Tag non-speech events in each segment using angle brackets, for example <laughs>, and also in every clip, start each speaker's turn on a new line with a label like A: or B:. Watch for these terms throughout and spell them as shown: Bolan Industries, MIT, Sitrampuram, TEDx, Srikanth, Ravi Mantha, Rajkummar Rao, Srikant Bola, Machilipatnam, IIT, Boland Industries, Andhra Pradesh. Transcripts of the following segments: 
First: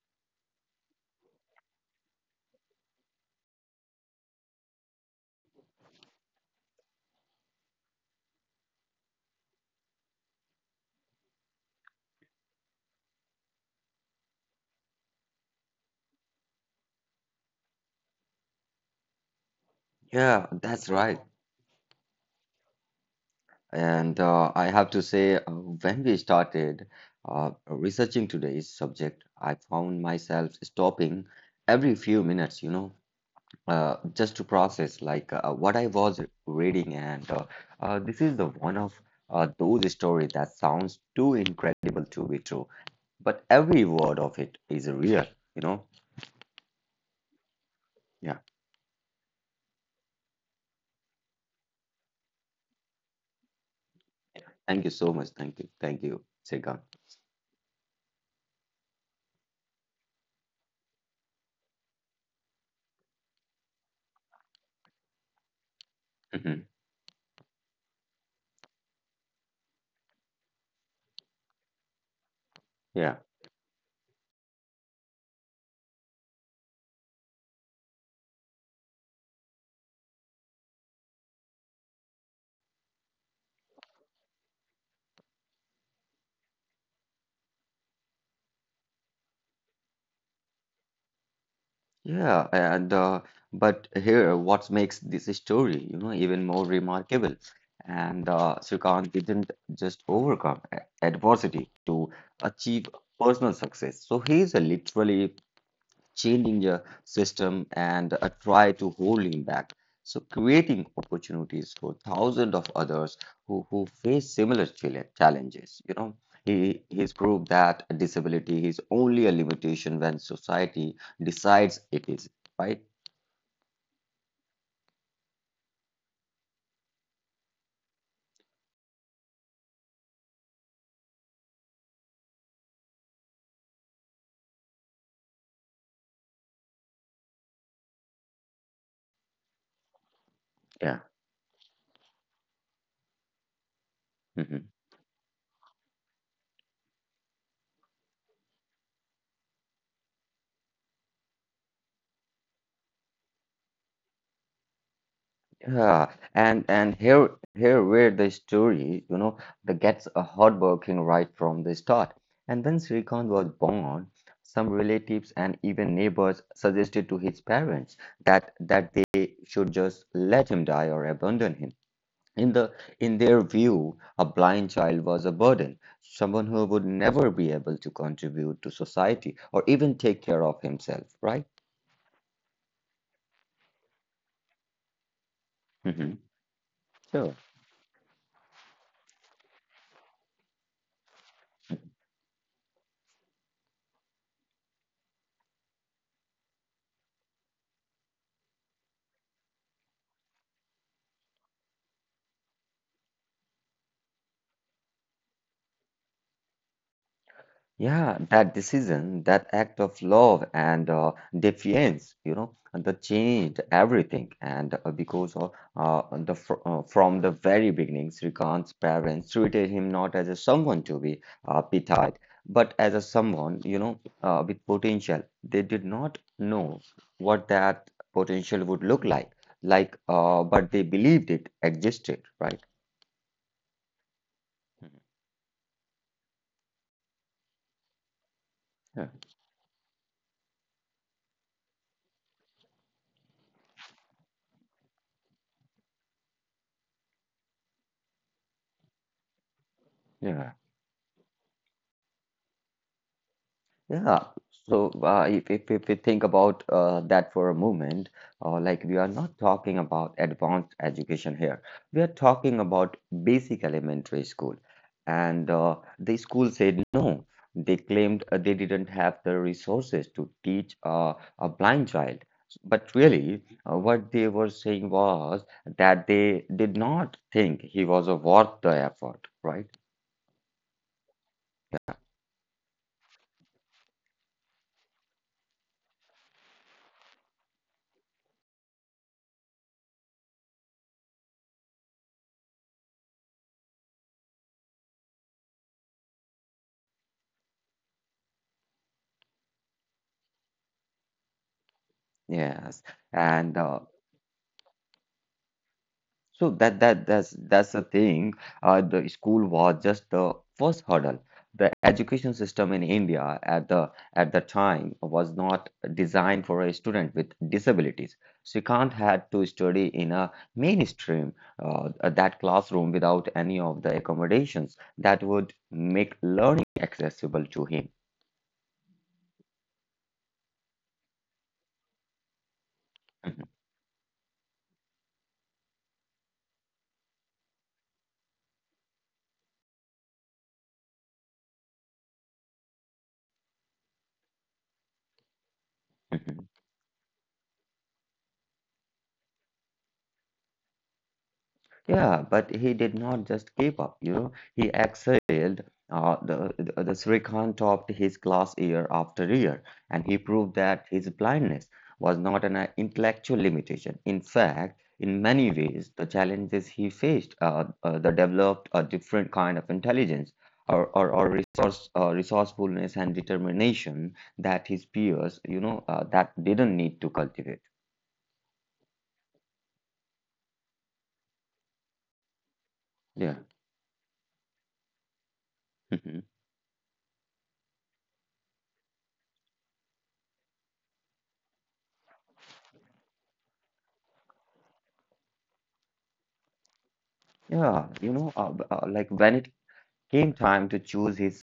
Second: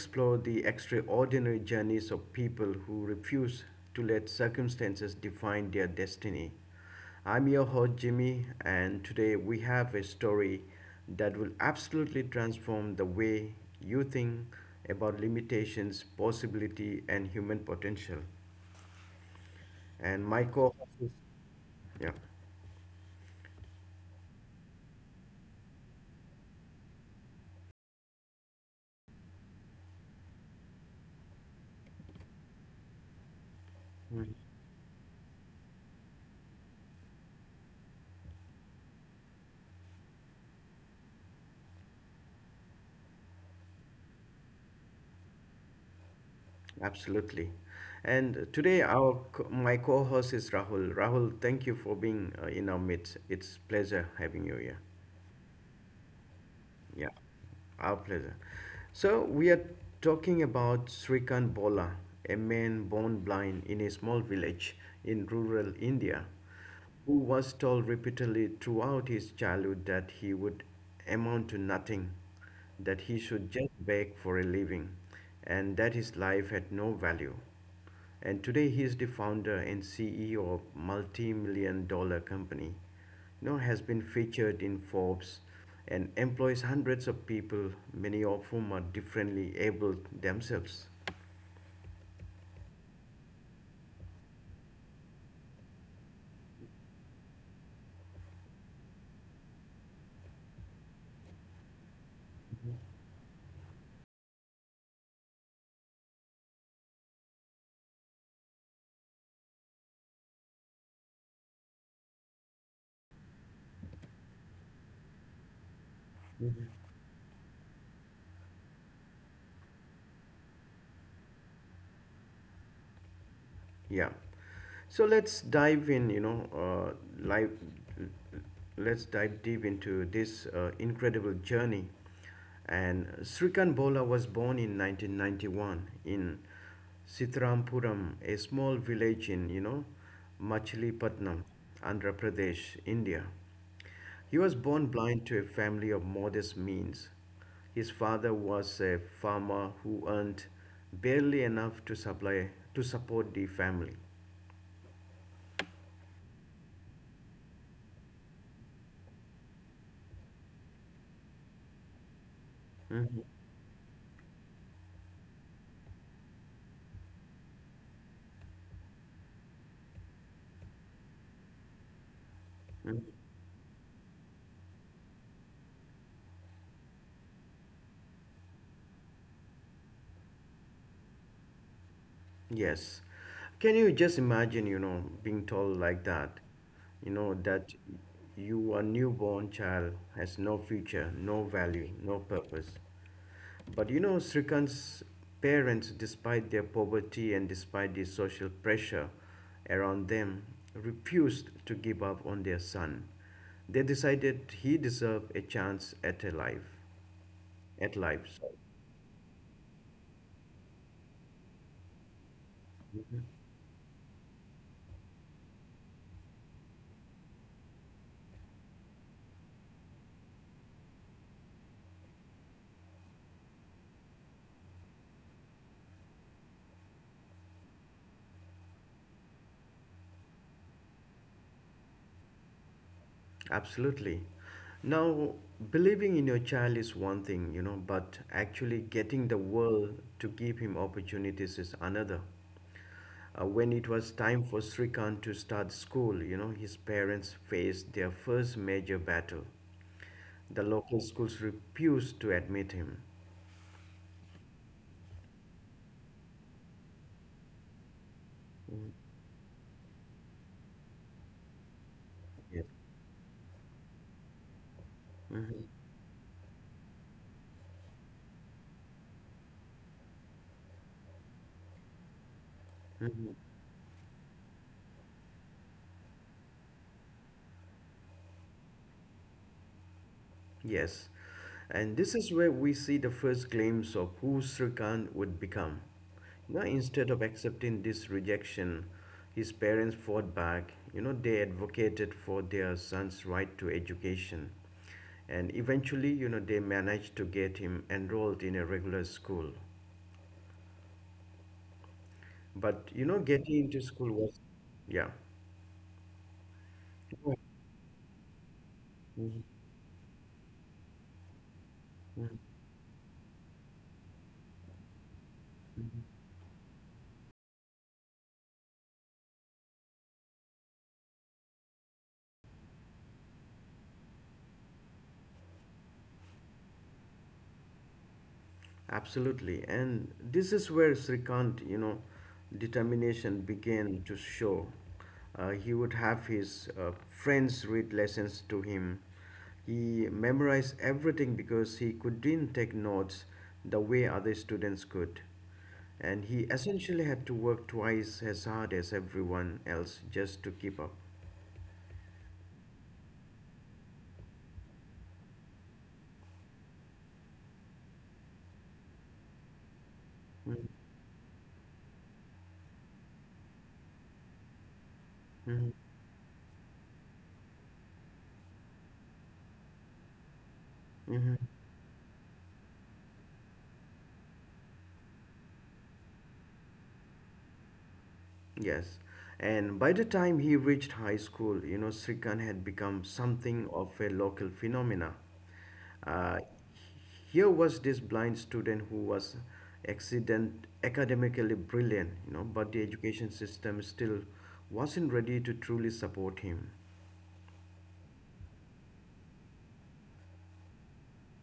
A: explore the extraordinary journeys of people who refuse to let circumstances define their destiny. I'm your host, Jimmy, and today we have a story that will absolutely transform the way you think about limitations, possibility, and human potential. And
B: Yeah,
A: my co
B: that's
A: host
B: right.
A: is, yeah.
B: And I have to say, when we started researching today's subject, I found myself stopping every few minutes, just to process like what I was reading. And This is the one of those stories that sounds too incredible to be true, but every word of it is real, you know.
A: Absolutely.
B: Yeah.
A: And today, my co-host is Rahul. Rahul, thank you for being in our midst. It's pleasure having you
B: Thank
A: here.
B: you so much. Thank you. Thank you, Sega.
A: Yeah, our pleasure. So we are talking about Srikant Bola, a man born blind in a small village in rural India, who was told repeatedly throughout his childhood that he would amount to nothing,
B: <laughs>
A: that
B: Yeah.
A: he should just beg for a living, and that his life had no value. And today he is the founder and CEO of multi-million-dollar company. You know, has been featured in Forbes and employs hundreds of people, many of whom are differently able themselves.
B: Yeah, and but here, what makes this story, you know, even more remarkable, and Srikanth didn't just overcome adversity to achieve personal success. So he's a literally changing the system and try to hold him back. So creating opportunities for thousands of others who face similar challenges. You know, he's proved that a disability is only a limitation when society decides it is, right?
A: Yeah. So let's dive in, you know, live let's dive deep into this incredible journey. And Srikant Bola was born in 1991 in Sitrampuram, a small village in, you know,
B: Yeah.
A: Machilipatnam, Andhra Pradesh, India. He was
B: Mhm.
A: born blind to a family of modest means. His father was a farmer who earned barely enough to support the family.
B: Yeah, and here where the story, you know, that gets a hardworking right from the start. And when
A: Mhm,
B: Srikant was born, some relatives and even neighbors suggested to his parents that they should just let him die or abandon him. In the
A: mhm.
B: in their view, a blind child was a burden, someone who would never be able to contribute to society or even take care of himself, right?
A: Yes. Can you just imagine, you know, being told like
B: Hmm.
A: that? You
B: Sure.
A: know, that you, a newborn child, has no future, no value, no purpose. But you know, Srikant's parents, despite their poverty and despite the social pressure around them, refused to give up on their son. They decided he deserved a chance at a life, At
B: Yeah,
A: life,
B: that decision, that act of love and defiance, you know, that changed everything. And because of the fr from the very beginning, Srikant's parents treated him not as a someone to be pitied, but as a someone, you know, with potential. They did not know what that potential would look like, but they believed it existed, right?
A: Absolutely. Now, believing in your child is one thing, you know, but actually
B: Yeah,
A: getting the world to give him opportunities is another. When it was time for Srikant to start school, you know, his parents faced their first major battle.
B: yeah.
A: The local schools refused to admit him.
B: Yeah. So if, if we think about that for a moment, like
A: Mm,
B: we are not talking about advanced education here. We are talking
A: yes.
B: about basic elementary school. And
A: Mhm,
B: the school said no. They claimed they didn't have the resources to teach a blind child. But
A: mhm.
B: really, what they were saying was that they did not think he was worth the effort, right?
A: Yes, and this is where we see the first glimpse of who Sri Khan would become. You know, instead of accepting this rejection, his parents fought back. You know, they advocated for their son's right to education. And eventually, you know, they managed to get him enrolled in a regular school.
B: Yes.
A: But, you know,
B: And
A: getting into school was, yeah.
B: so that's the thing. The school was just the first hurdle. The education system in India at the time was not designed for a student with disabilities. Srikanth had to study in a mainstream that classroom without any of the accommodations that would make learning accessible to him.
A: Absolutely. And this is where Srikant, you know, determination began to show. He would have his friends read lessons to him. He memorized everything because he couldn't take notes the way other students could. And he
B: <laughs>
A: essentially had to work twice as hard as everyone else just to keep up.
B: Yeah, but he did not just keep up, you know. He excelled. The Srikant topped his class year after year, and he proved
A: Mm-hmm.
B: that his blindness was not an intellectual limitation. In fact, in many
A: Mm-hmm.
B: ways, the challenges he faced that developed a different kind of intelligence or, or, or
A: Mm-hmm.
B: resource, uh, resourcefulness and determination that his peers, you know, that didn't need to cultivate.
A: Yes. And by the time he reached high school, you know, Srikant had become
B: Yeah.
A: something of a local phenomena.
B: Mhm.
A: Uh, Here was this blind student who was accident academically brilliant, you know, but the education system still wasn't ready to truly support him.
B: Yeah, you know, like when it came time to choose his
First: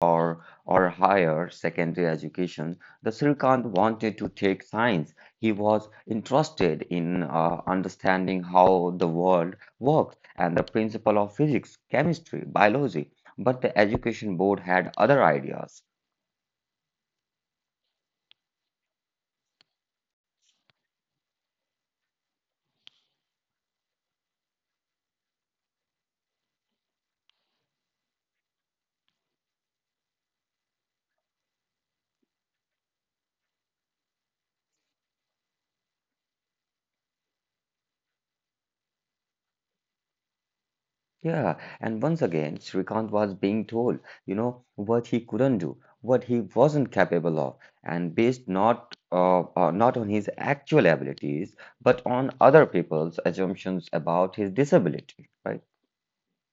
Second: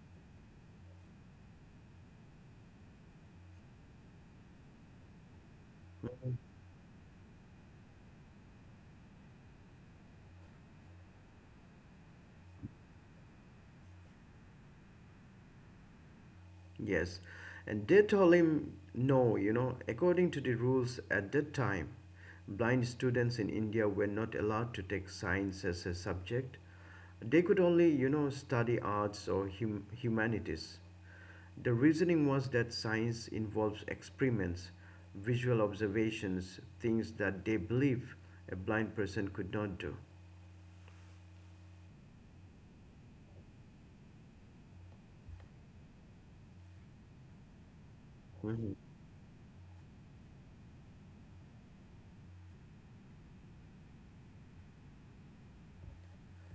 B: or higher secondary education, the Srikant wanted to take science. He was interested in understanding how the world works and the principle of physics, chemistry, biology. But the education board had other ideas.
A: Yes, and they told him no, you know, according to the rules at that time, blind students in India were not allowed to take science as a subject. They could only, you know, study arts or humanities. The reasoning was that science involves experiments, visual observations, things that they believe a blind person could not do.
B: Yeah, and once again, Srikanth was being told, you know, what he couldn't do, what he wasn't capable of, and based not on his actual abilities, but on other people's assumptions about his disability, right?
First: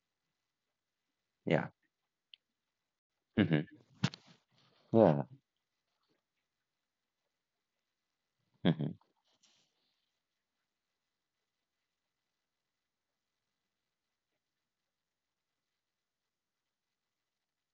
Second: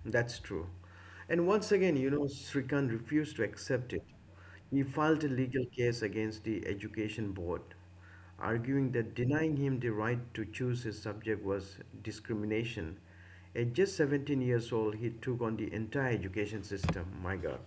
A: That's true. And
B: Yeah.
A: once again, you know, Srikant refused to
B: Hmm.
A: accept it. He filed a
B: Yeah.
A: legal case against the education board, arguing
B: Mhm.
A: that denying him the right to choose his subject was discrimination. At just 17 years old, he took on the entire education system. My God.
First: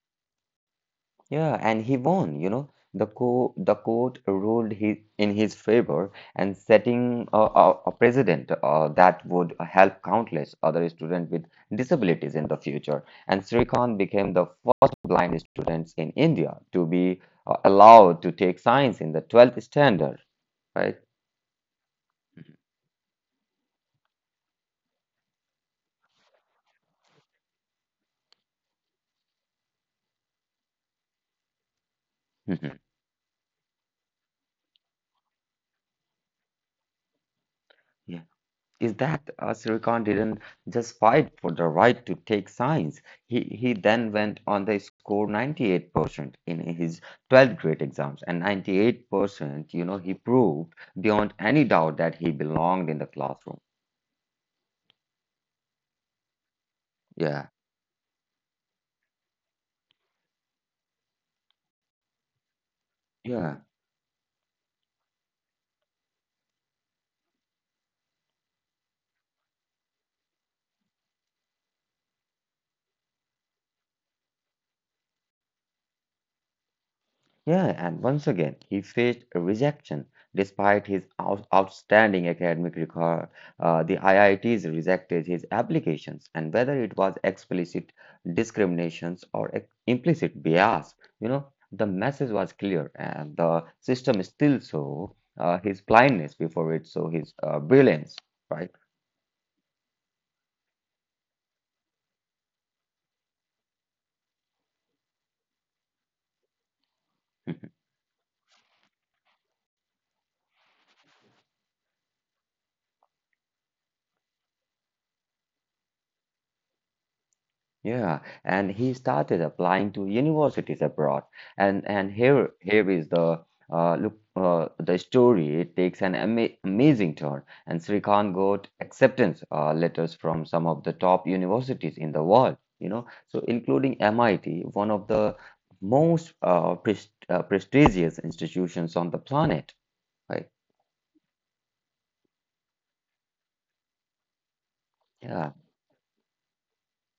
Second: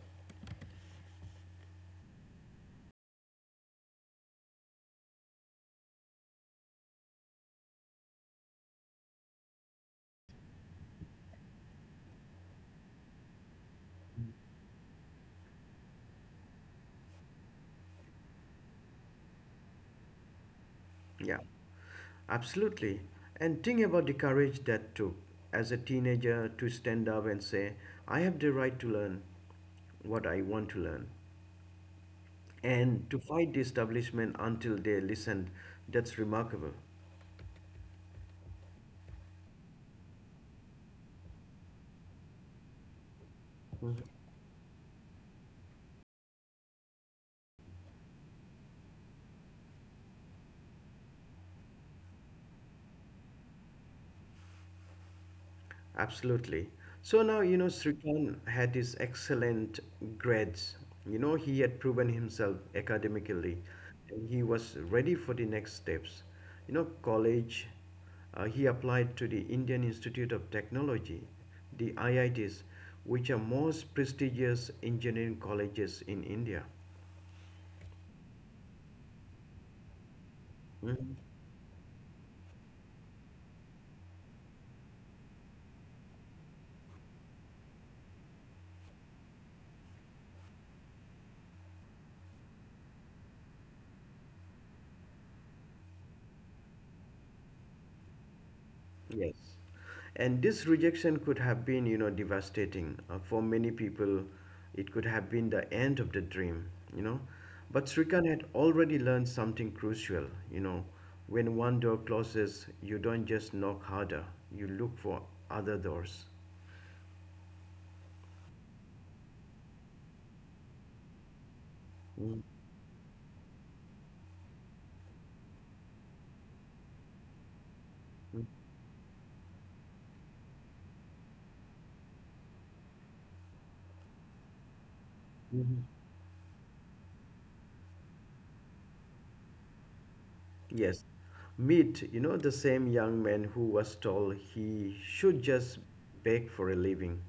B: Yeah, and he won, you know. The court ruled he in his favor and setting a precedent that would help countless other students with disabilities in the future. And Srikant became the first blind students in India to be allowed to take science in the 12th standard, right?
A: Yeah. Absolutely. And think about the courage that took as a teenager to stand up and say, I have the right to learn what I want to learn,
B: <laughs>
A: and to fight the establishment until they listened. That's remarkable.
B: Mhm. Is that Silicon didn't just fight for the right to take science. He then went on the score 98% in his 12th grade exams and 98%, you know, he proved beyond any doubt that he belonged in the classroom.
A: Absolutely. So now,
B: Yeah,
A: you know, Srikan had his excellent grades. You know, he had proven himself academically
B: yeah.
A: and he was ready for the next steps. You know, college, he applied to the Indian Institute of Technology, the IITs, which are most prestigious engineering colleges in India.
B: Yeah, and once again, he faced a rejection. Despite his
A: Mhm.
B: outstanding academic record, the IITs rejected his applications, and whether it was explicit discriminations or implicit bias, you know, the message was clear, and the system still saw his blindness before it saw his brilliance, right?
A: Yes. And this rejection could have been, you know, devastating. For many people, it could have been the end of the dream, you know. But Srikan had already learned something crucial, you know. When one door closes, you don't just knock harder, you look for other doors.
B: Yeah, and he started applying to universities abroad. And and
A: Mm,
B: here here is the look the story. It takes an amazing turn, and Srikant
A: mm,
B: got acceptance letters from some of the top universities in the world. You know, so including MIT, one of the
A: mhm.
B: most prestigious institutions on the planet. Right?
A: Yes. Meet, you know, the same young man who was told he should
B: Yeah,
A: just beg for a living,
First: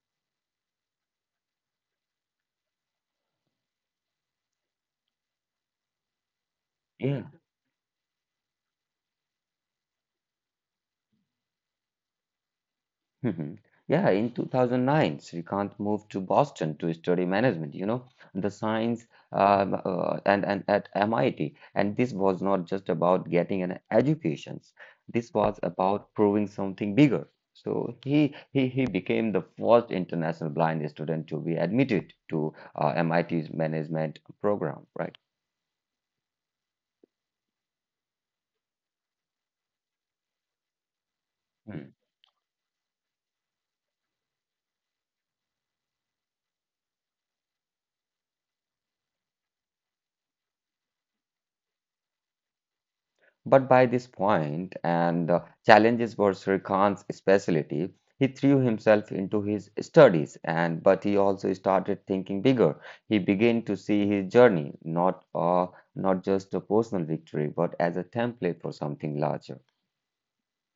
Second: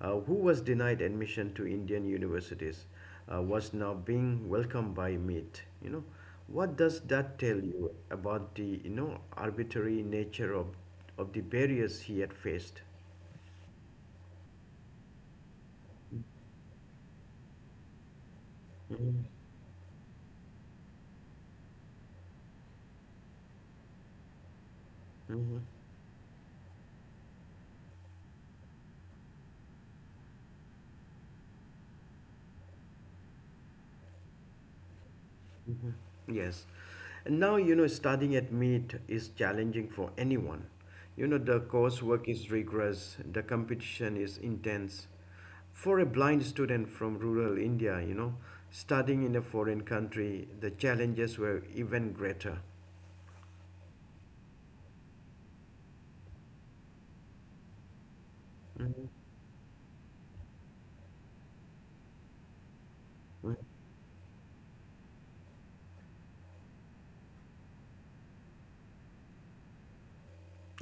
A: who was denied admission to Indian universities, was now being welcomed by Meet. You know, what does
B: yeah.
A: that tell you about the, you know, arbitrary nature of the barriers he had faced?
B: Mhm. Yeah, in 2009, Srikanth moved to Boston to study management, you know, the science
A: Mm-hmm.
B: and at MIT. And this was not just about getting an education. This was about proving something bigger. So he became the first international blind student to be admitted to MIT's management program, right?
A: Yes. And now, you know, studying at meet is challenging for anyone. You know, the coursework is rigorous, the competition is intense. For a blind student from rural India, you know, studying in a foreign country, the challenges were even greater.
B: But by this point, and challenges were Sri Khan's specialty, he threw
A: Mhm.
B: himself into his studies, and but he also started thinking bigger. He began to see his journey not just a personal victory, but as a template for something larger.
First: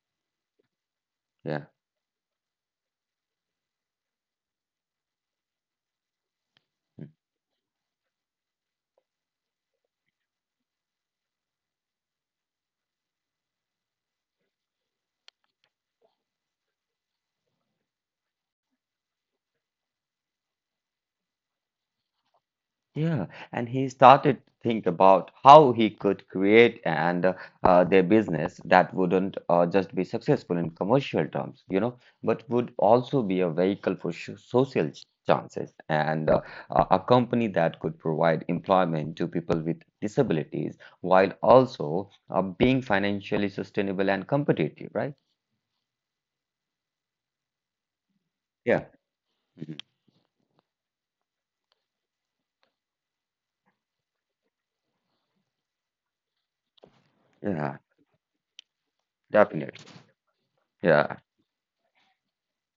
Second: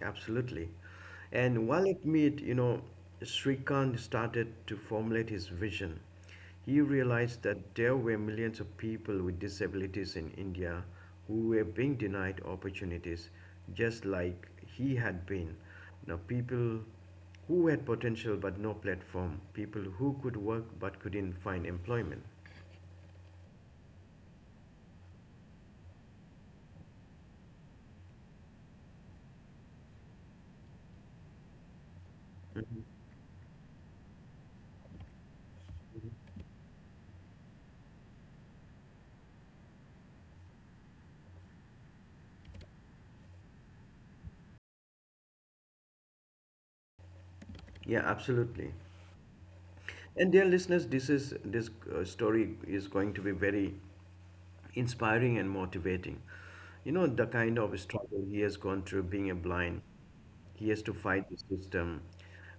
A: Absolutely.
B: Yeah. Hmm.
A: And while at Meet, you know, Srikant started to formulate his vision. He realized that there were millions of people with disabilities in India who were being denied opportunities just like he had been. Now, people who had potential but no platform, people who could work but couldn't find employment.
B: Yeah, and he started to think about how he could create and their business that wouldn't just be successful in commercial terms, you know, but would
A: Mhm.
B: also be a vehicle for sh social chances and a company that could provide employment to people with disabilities while also being financially sustainable and competitive, right?
A: Yeah,
B: Yeah.
A: absolutely.
B: Mhm.
A: And dear listeners, this story is going to be very inspiring and motivating. You know, the
B: Yeah,
A: kind of struggle he has gone through being a
B: definitely.
A: blind. He has to
B: Yeah.
A: fight the system.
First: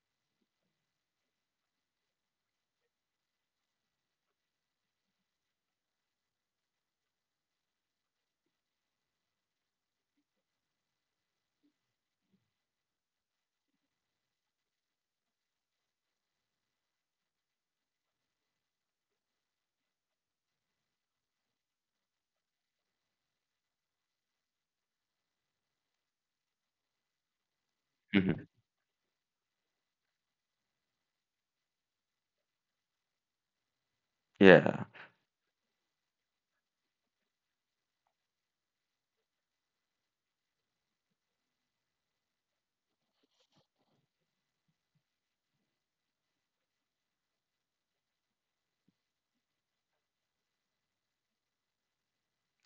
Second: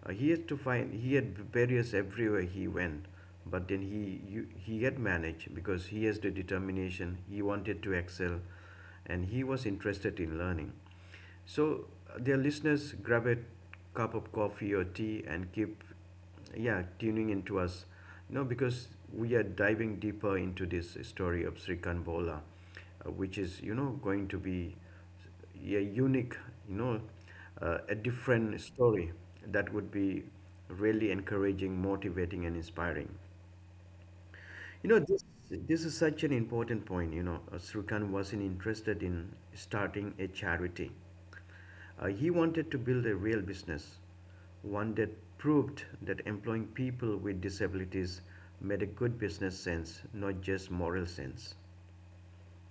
A: He has to fight, He had barriers everywhere he went, but then he had managed because he has the determination, he wanted to excel, and he was interested in learning. So, dear listeners, grab a cup of coffee or tea and keep, yeah, tuning into us. You know, because we are diving deeper into this story of Sri Kanbola, which is, you know, going to be a unique, you know, a
B: Mhm.
A: different story that would be really encouraging, motivating, and inspiring.
B: Yeah.
A: You know, this is such an important point. You know, Srikanth wasn't interested in starting a charity. He wanted to build a real business, one that proved that employing people with disabilities made a good business sense, not just moral sense.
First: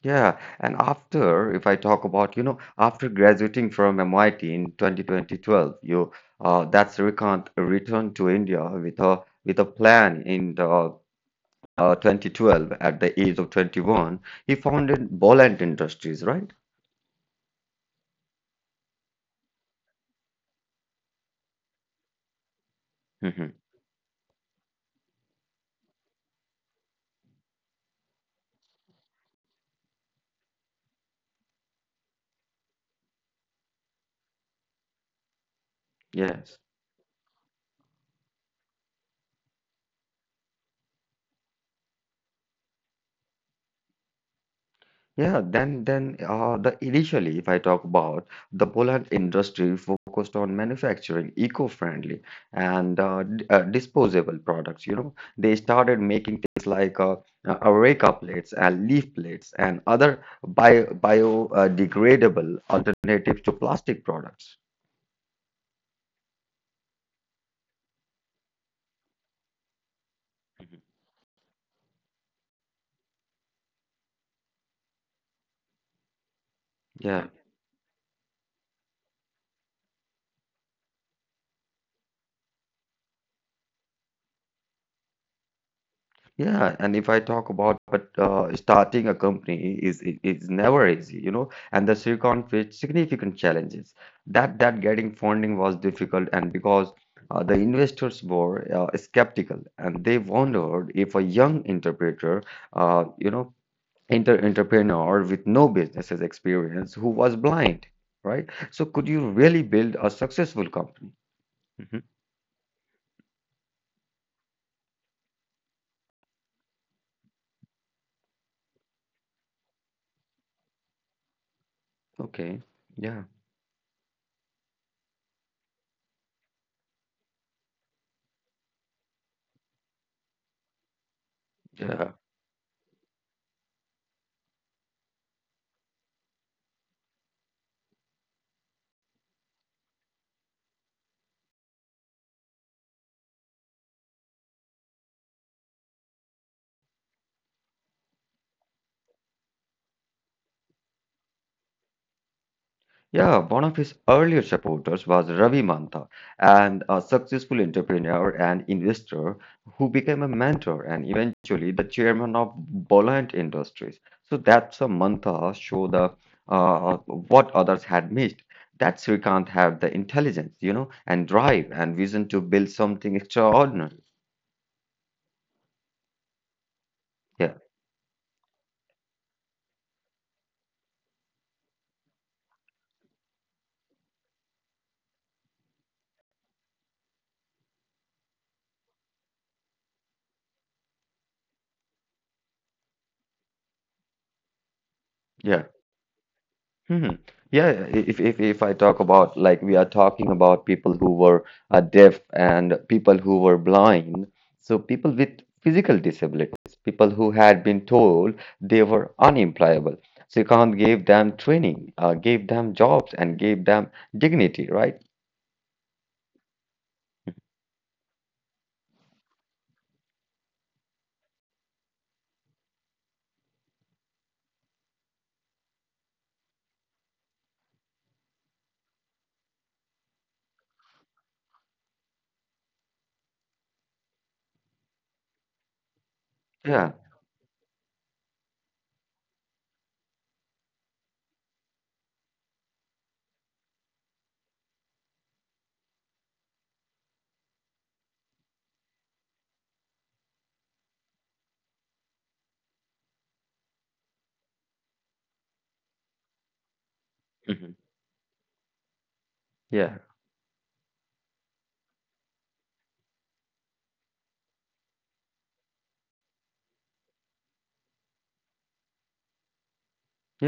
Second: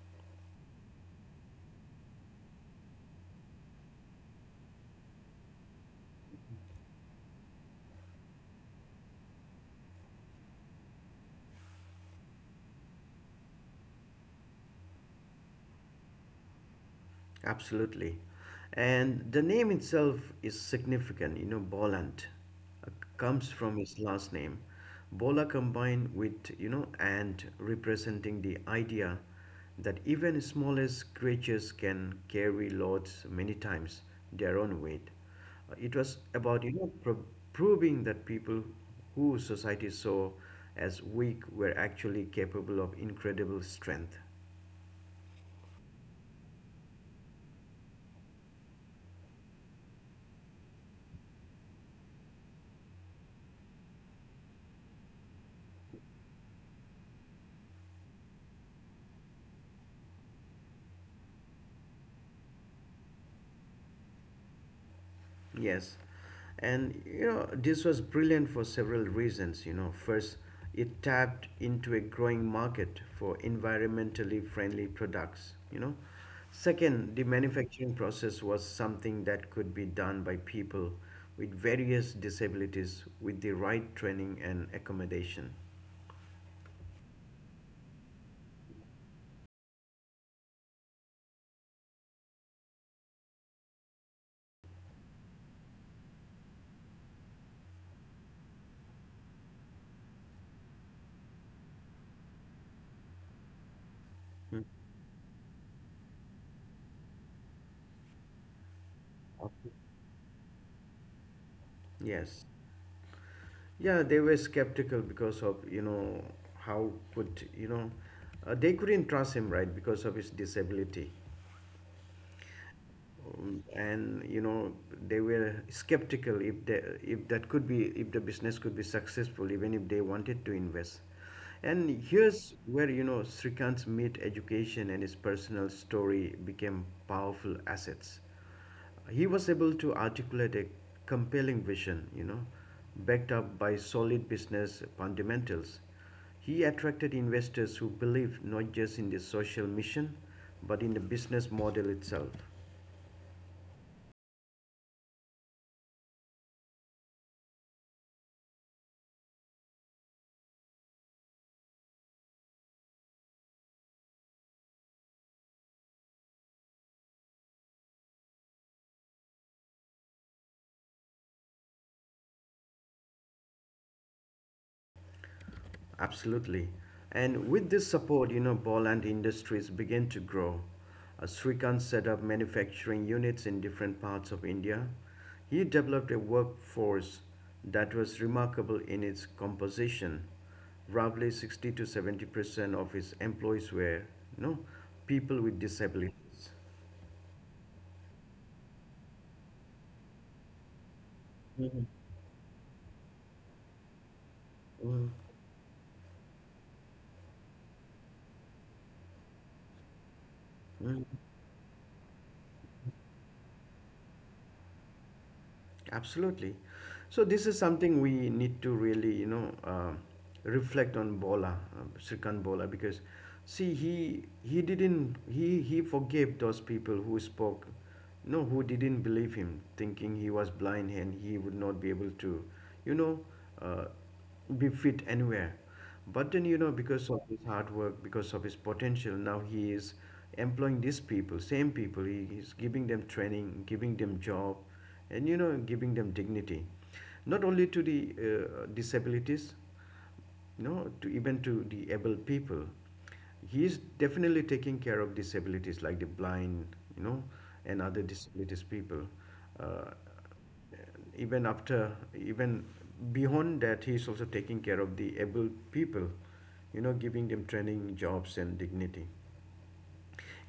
B: Yeah, and after, if I talk about, you know, after graduating from MIT in 2012, you that's Srikanth returned to India with a plan in 2012 at the age of 21. He founded Boland Industries, right?
A: Absolutely. And the name itself is significant, you know, Boland uh, comes
B: Hmm.
A: from his last name. Bola combined with, you know, and representing the idea that even smallest creatures can carry loads many times their own weight. It was
B: Yes.
A: about, you know, proving that people who society saw as weak were actually capable of incredible strength.
B: Yeah, then the initially, if I talk about the Poland industry focused on manufacturing eco-friendly and d disposable products. You know, they started making things like areca plates and leaf plates and other biodegradable alternatives to plastic products.
A: Yes, and you know, this was brilliant for several reasons. You know, first, it tapped into a growing market for environmentally friendly products. You know, second, the
B: Yeah.
A: manufacturing process was something that could be done by people with various disabilities with the right training and accommodation.
B: Yeah, and if I talk about but starting a company is never easy, you know, and the Silicon faced significant challenges. That getting funding was difficult, and because the investors were skeptical, and they wondered if a young interpreter, you know, inter entrepreneur with no businesses experience who was blind, right? So could you really build a successful company? Hmm.
A: Yes. Yeah, they were skeptical because of, you know, how could, you know, they couldn't trust him, right, because of his disability.
B: Okay, yeah,
A: And you know they were skeptical if that could be if the business could be successful even if they wanted to invest, and
B: yeah.
A: here's where you know Srikant's meat education and his personal story became powerful assets. He was able to articulate a compelling vision, you know, backed up by solid business fundamentals. He attracted investors who believed not just in the social mission, but in the business model itself.
B: Yeah, one of his earlier supporters was Ravi Mantha, and a successful entrepreneur and investor who became a mentor and eventually the chairman of Bolland Industries. So that's a Mantha show the what others had missed. That Srikanth had the intelligence, you know, and drive and vision to build something extraordinary.
A: Absolutely. And
B: Yeah,
A: with this support, you know, Poland industries began to grow. Srikanth set up manufacturing units in different parts of India. He developed a workforce that was remarkable in its composition. Roughly 60 to 70% of his employees were, you know, people
B: yeah.
A: with disabilities.
B: Hmm. Yeah, if I talk about like we are talking about people who were
A: Mhm.
B: deaf and people who were blind, so people
A: Mhm.
B: with physical disabilities, people who had been told they were unemployable. So you can't
A: Mhm.
B: give them training, gave them jobs, and gave them dignity, right?
A: Absolutely. So this is something we need to really, you know, reflect on Bola, Srikanth Bola, because see, he didn't he forgave those people who spoke, no, who didn't believe him, thinking he was blind and he would not be able to, you know, uh, be fit anywhere. But then, you know,
B: Yeah.
A: because of his hard work, because of his potential, now he is employing these people, same people. He is giving them training, giving them job, and you know, giving them dignity. Not only to the disabilities, no, to even to the able people. He is definitely taking care of disabilities like the blind, you know,
B: Hmm.
A: and other disabilities people. Uh,
B: Yeah.
A: even after Even beyond that, he is also taking care of the able people, you know, giving them training, jobs, and dignity.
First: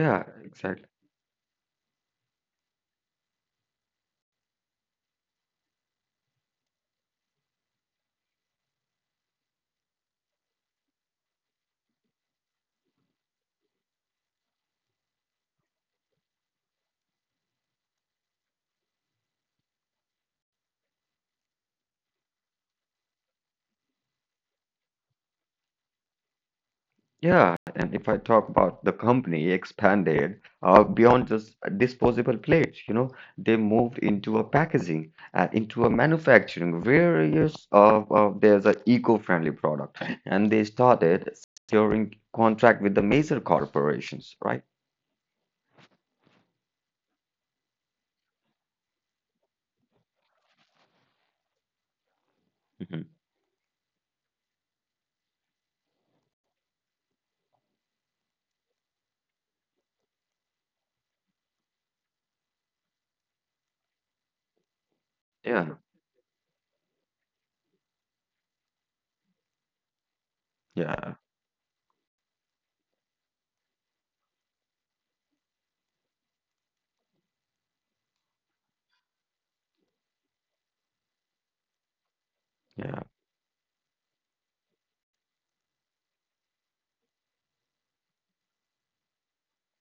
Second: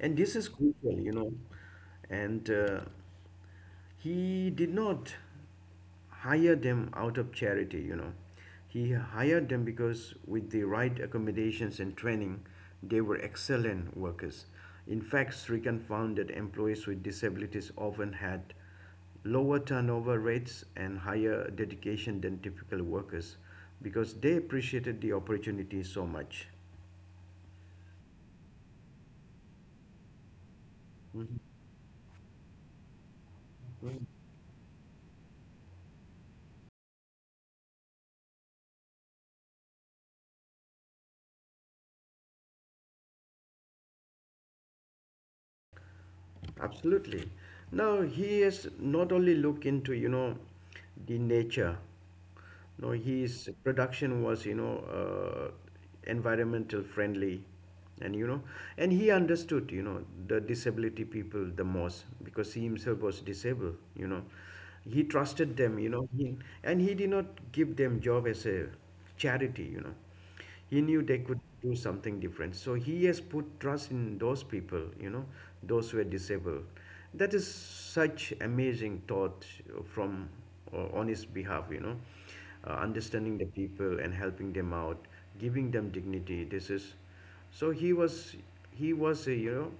A: And this is
B: Exactly.
A: crucial, you know. And He did not hire them out of charity, you know. He hired them because with the right accommodations and training, they were excellent workers. In fact, Srikan found that employees with disabilities often had lower turnover rates and higher dedication than typical workers because they appreciated the opportunity so much.
B: Yeah, and if I talk about the company expanded beyond just disposable plates, you know, they moved into a packaging and into a manufacturing various of there's an eco-friendly product, and they started securing contract with the major corporations, right?
A: Absolutely. Now he has not only looked into the nature. No,
B: Hmm.
A: his production was environmental friendly, and and he understood, you know, the disability people the most because he himself was disabled. You know, he trusted
B: Yeah,
A: them. And he did not give them job as a charity. You know, he knew
B: yeah,
A: they could do something different, so he has put trust in those people, you know, those who are disabled. That is such amazing thought, from on his behalf, you know,
B: yeah,
A: understanding the people and helping them out, giving them dignity. This is so he was He was a,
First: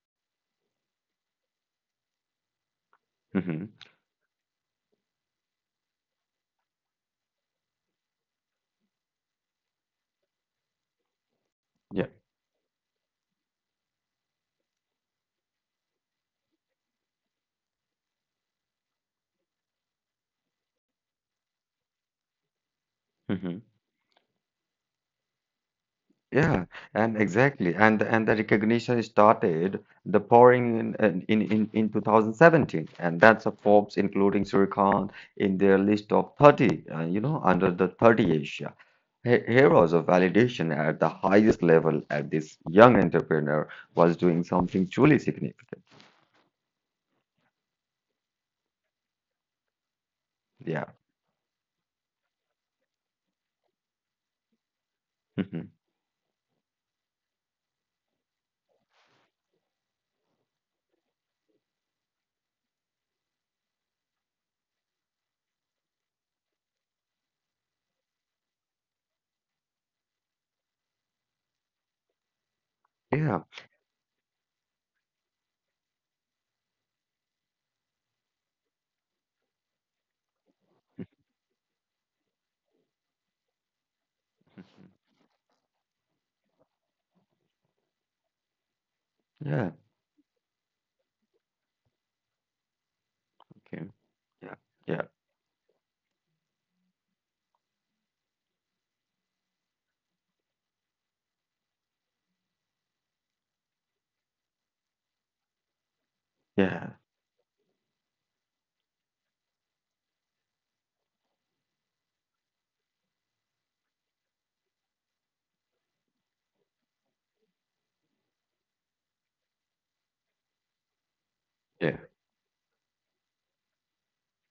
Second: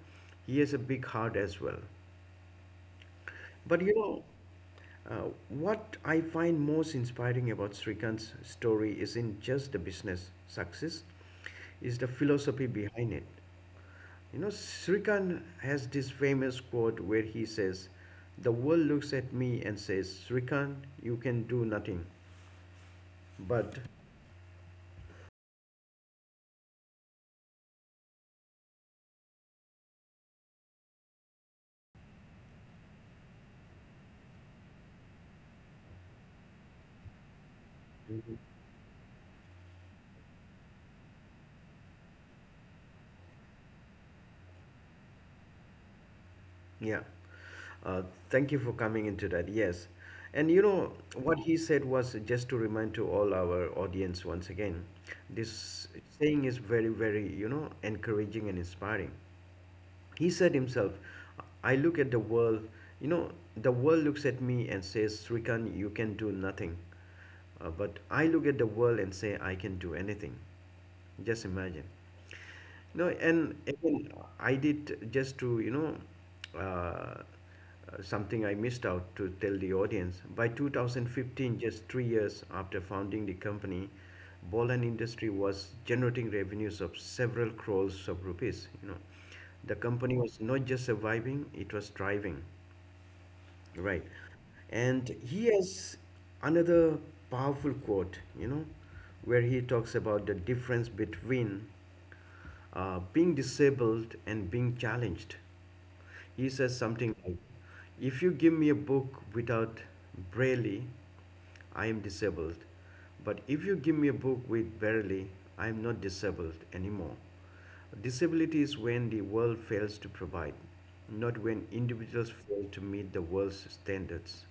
A: he has a big heart as well.
B: hmm,
A: But what I find most inspiring about Srikant's story isn't just the business success, is
B: yeah.
A: the philosophy behind it. You know, Srikant has this famous quote where he says, "The world looks at me and says, Srikant, you can do nothing."
B: Mhm.
A: But,
B: Yeah, and exactly, and the recognition started the pouring in 2017, and that's a Forbes including Surikhan in their list of 30, you know, under the 30 Asia heroes of validation at the highest level. At this young entrepreneur was doing something truly significant.
A: yeah. Uh, thank you for coming into that. Yes. And you
B: Yeah.
A: know, what he said was, just to remind to all our audience once again,
B: <laughs> Mhm.
A: this saying is very, very, you know, encouraging and inspiring. He said himself, "I look at the world," you know, the world looks at me and says, "Srikan, you can do nothing." But I look at the world and say, I can do anything. Just imagine. No,
B: Yeah,
A: and again, I did just to, uh, uh, something I missed out to tell the audience. By 2015, just 3 years after founding the company, Bolan Industry was generating revenues of several crores of rupees, you know.
B: yeah.
A: The company was not just surviving, it was thriving.
B: Okay,
A: Right.
B: yeah, yeah,
A: And he has another powerful quote, you know, where he talks about the difference between being disabled and being challenged. He says
B: yeah,
A: something like, "If you give me a book without Braille, I am disabled. But if you give me a book with barely, I am not disabled anymore. Disability is when the world fails to provide, not when
B: yeah.
A: individuals fail to meet the world's standards."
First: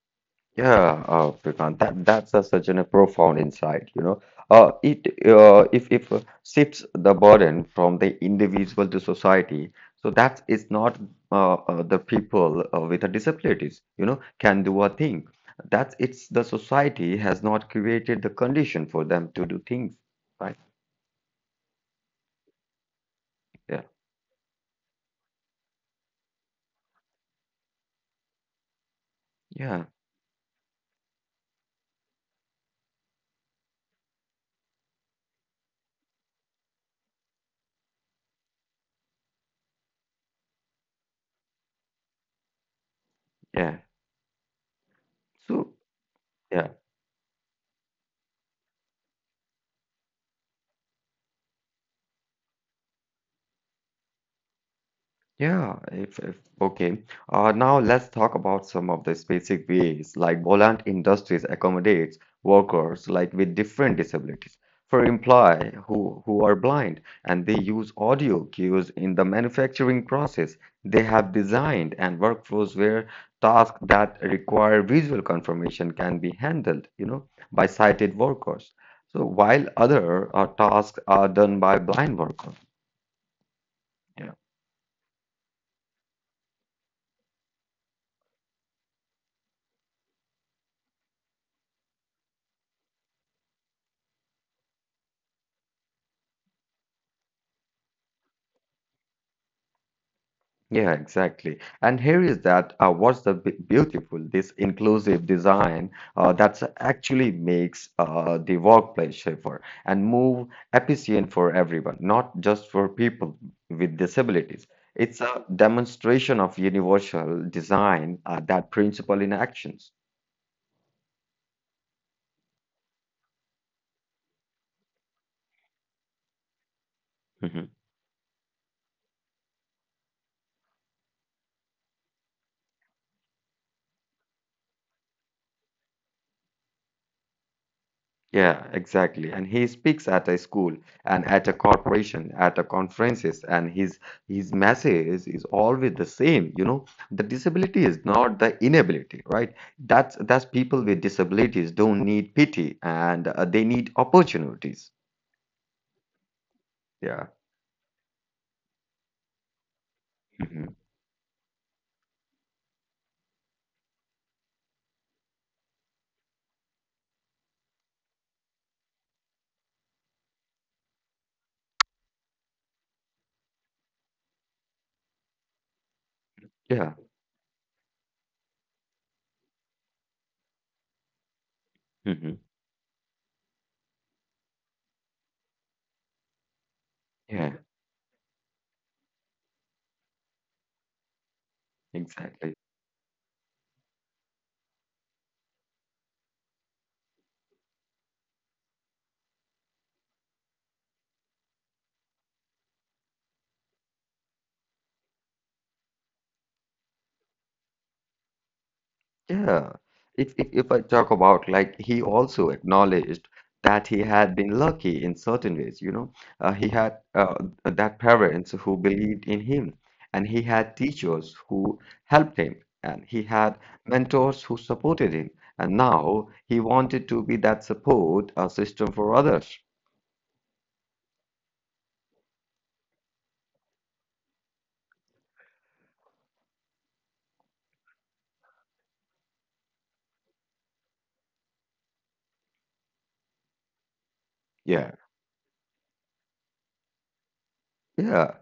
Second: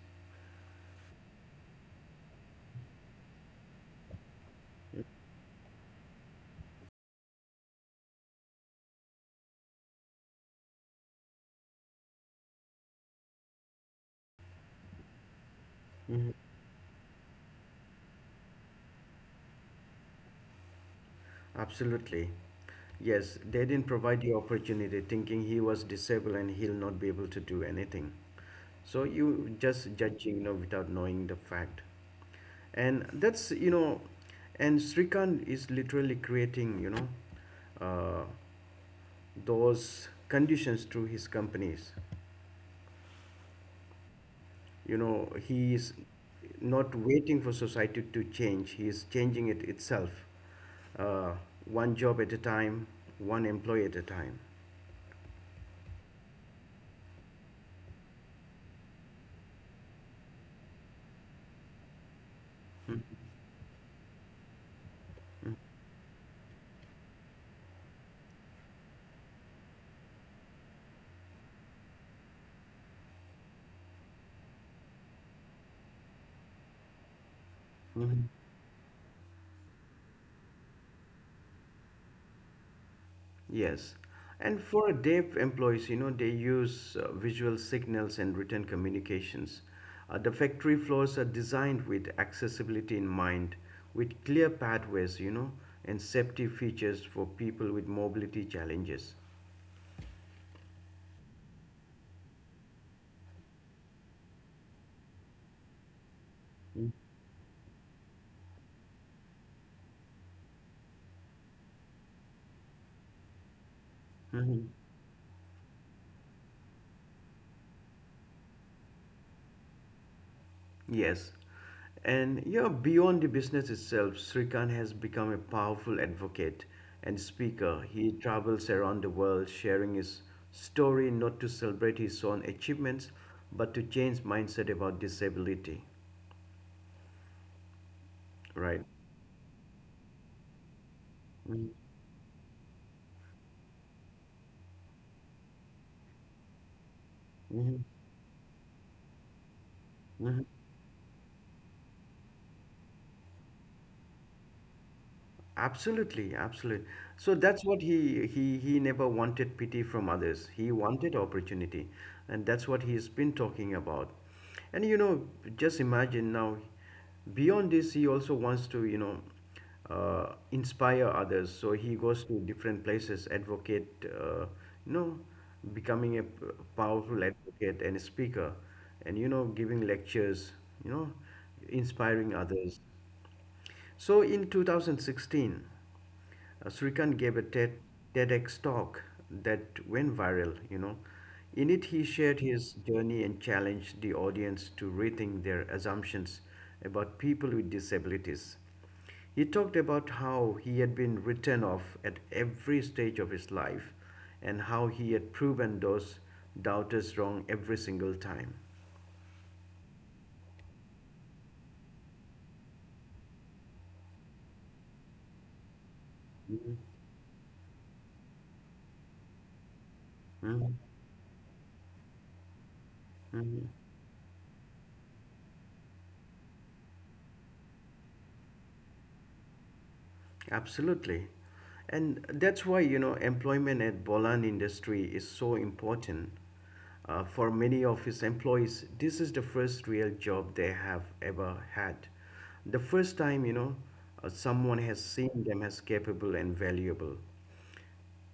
B: Yeah, Shrikant, such an, a profound insight. You know, it if shifts the burden from the individual to society. So that is not the people with the disabilities. You know, can do a thing. That's it's the society has not created the condition for them to do things. Right?
A: Absolutely. Yes, they
B: Yeah.
A: didn't provide the opportunity thinking he was disabled and he'll not be able to do anything. So you
B: Yeah.
A: just judging, you know, without knowing the fact. And that's, you know, and Srikant is literally creating, you know, uh, those conditions through his companies.
B: Yeah.
A: You know,
B: So.
A: he is
B: Yeah.
A: not waiting for society to change, he is changing it itself. Uh, one job at a time, one employee at a time.
B: Yeah, if okay. Now let's talk about some of the specific ways like Boland Industries accommodates workers like with different disabilities for employee who are blind and they use audio cues in the manufacturing process. They have designed and workflows where tasks that require visual confirmation can be handled, you know, by sighted
A: Mhm.
B: workers. So while other tasks are done by blind workers.
A: Yes. And for deaf employees, you know, they use visual signals and written communications. The factory floors are designed with accessibility in mind, with clear pathways, you know, and safety features for people with mobility challenges.
B: Yeah, exactly. And here is that what's the beautiful this inclusive design, that actually makes, the workplace safer and move efficient for everyone, not just for people with disabilities.
A: Mhm.
B: It's a demonstration of universal design, that principle in actions.
A: Yes. And you know, beyond the business itself, Srikant has become a powerful advocate and
B: Mm-hmm.
A: speaker. He travels around the world sharing his story not to celebrate his own achievements, but to change mindset about disability.
B: Yeah,
A: Right?
B: exactly. And he speaks at a school and at a corporation, at a conferences, and his message is always the same. You know, the
A: Mm-hmm.
B: disability is not the inability, right? That's people with disabilities don't need pity and they need opportunities.
A: Absolutely, absolutely.
B: Yeah.
A: So that's what he never wanted pity from others.
B: Hmm.
A: He wanted opportunity, and that's what he's been talking about. And you know, just imagine now. Beyond this, he also wants to, inspire others. So he goes to different places, advocate. You know, becoming a
B: Yeah.
A: powerful advocate and a speaker, and you know, giving lectures. You know, inspiring
B: Hmm.
A: others. So in 2016, Srikant gave a
B: Yeah.
A: TEDx talk that went viral, you know. In it, he shared
B: Exactly.
A: his journey and challenged the audience to rethink their assumptions about people with disabilities. He talked about how he had been written off at every stage of his life and how he had proven those doubters wrong every single time.
B: Yeah, if I talk about like he also acknowledged that he had been lucky in certain ways, you know, he
A: Mhm.
B: had, that parents who believed in him, and he had
A: Mhm.
B: teachers who helped him, and he had
A: Mhm.
B: mentors who supported him, and now he wanted to be that support, system for others.
A: Absolutely. And that's why, you know, employment at Bolan industry is so important. For many of his employees, this is the first real job they have ever had. The first time, someone
B: Yeah.
A: has seen them as capable and valuable.
B: Yeah,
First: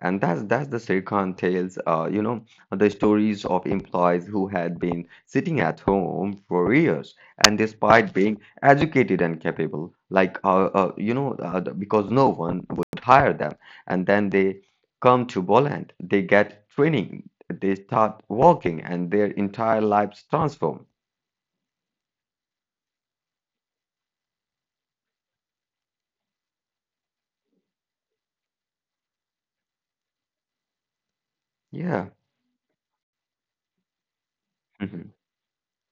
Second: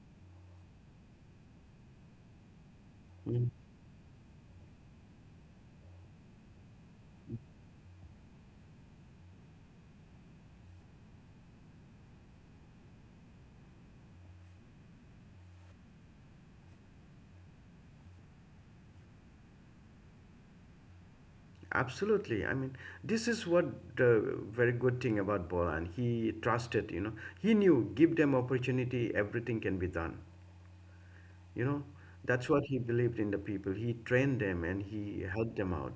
B: and that's the Sirkhan tales. The stories of employees who had been sitting at home for years, and despite being educated and capable, like because no one would hire them, and then they come to Boland, they get training, they start working, and their entire lives transform.
A: Absolutely. I mean, this is what the very good thing about Bolan. He trusted, you know, he knew give them opportunity, everything can be done. You know,
B: Yeah.
A: that's what he believed in the people. He trained them and
B: Hmm.
A: he helped them out.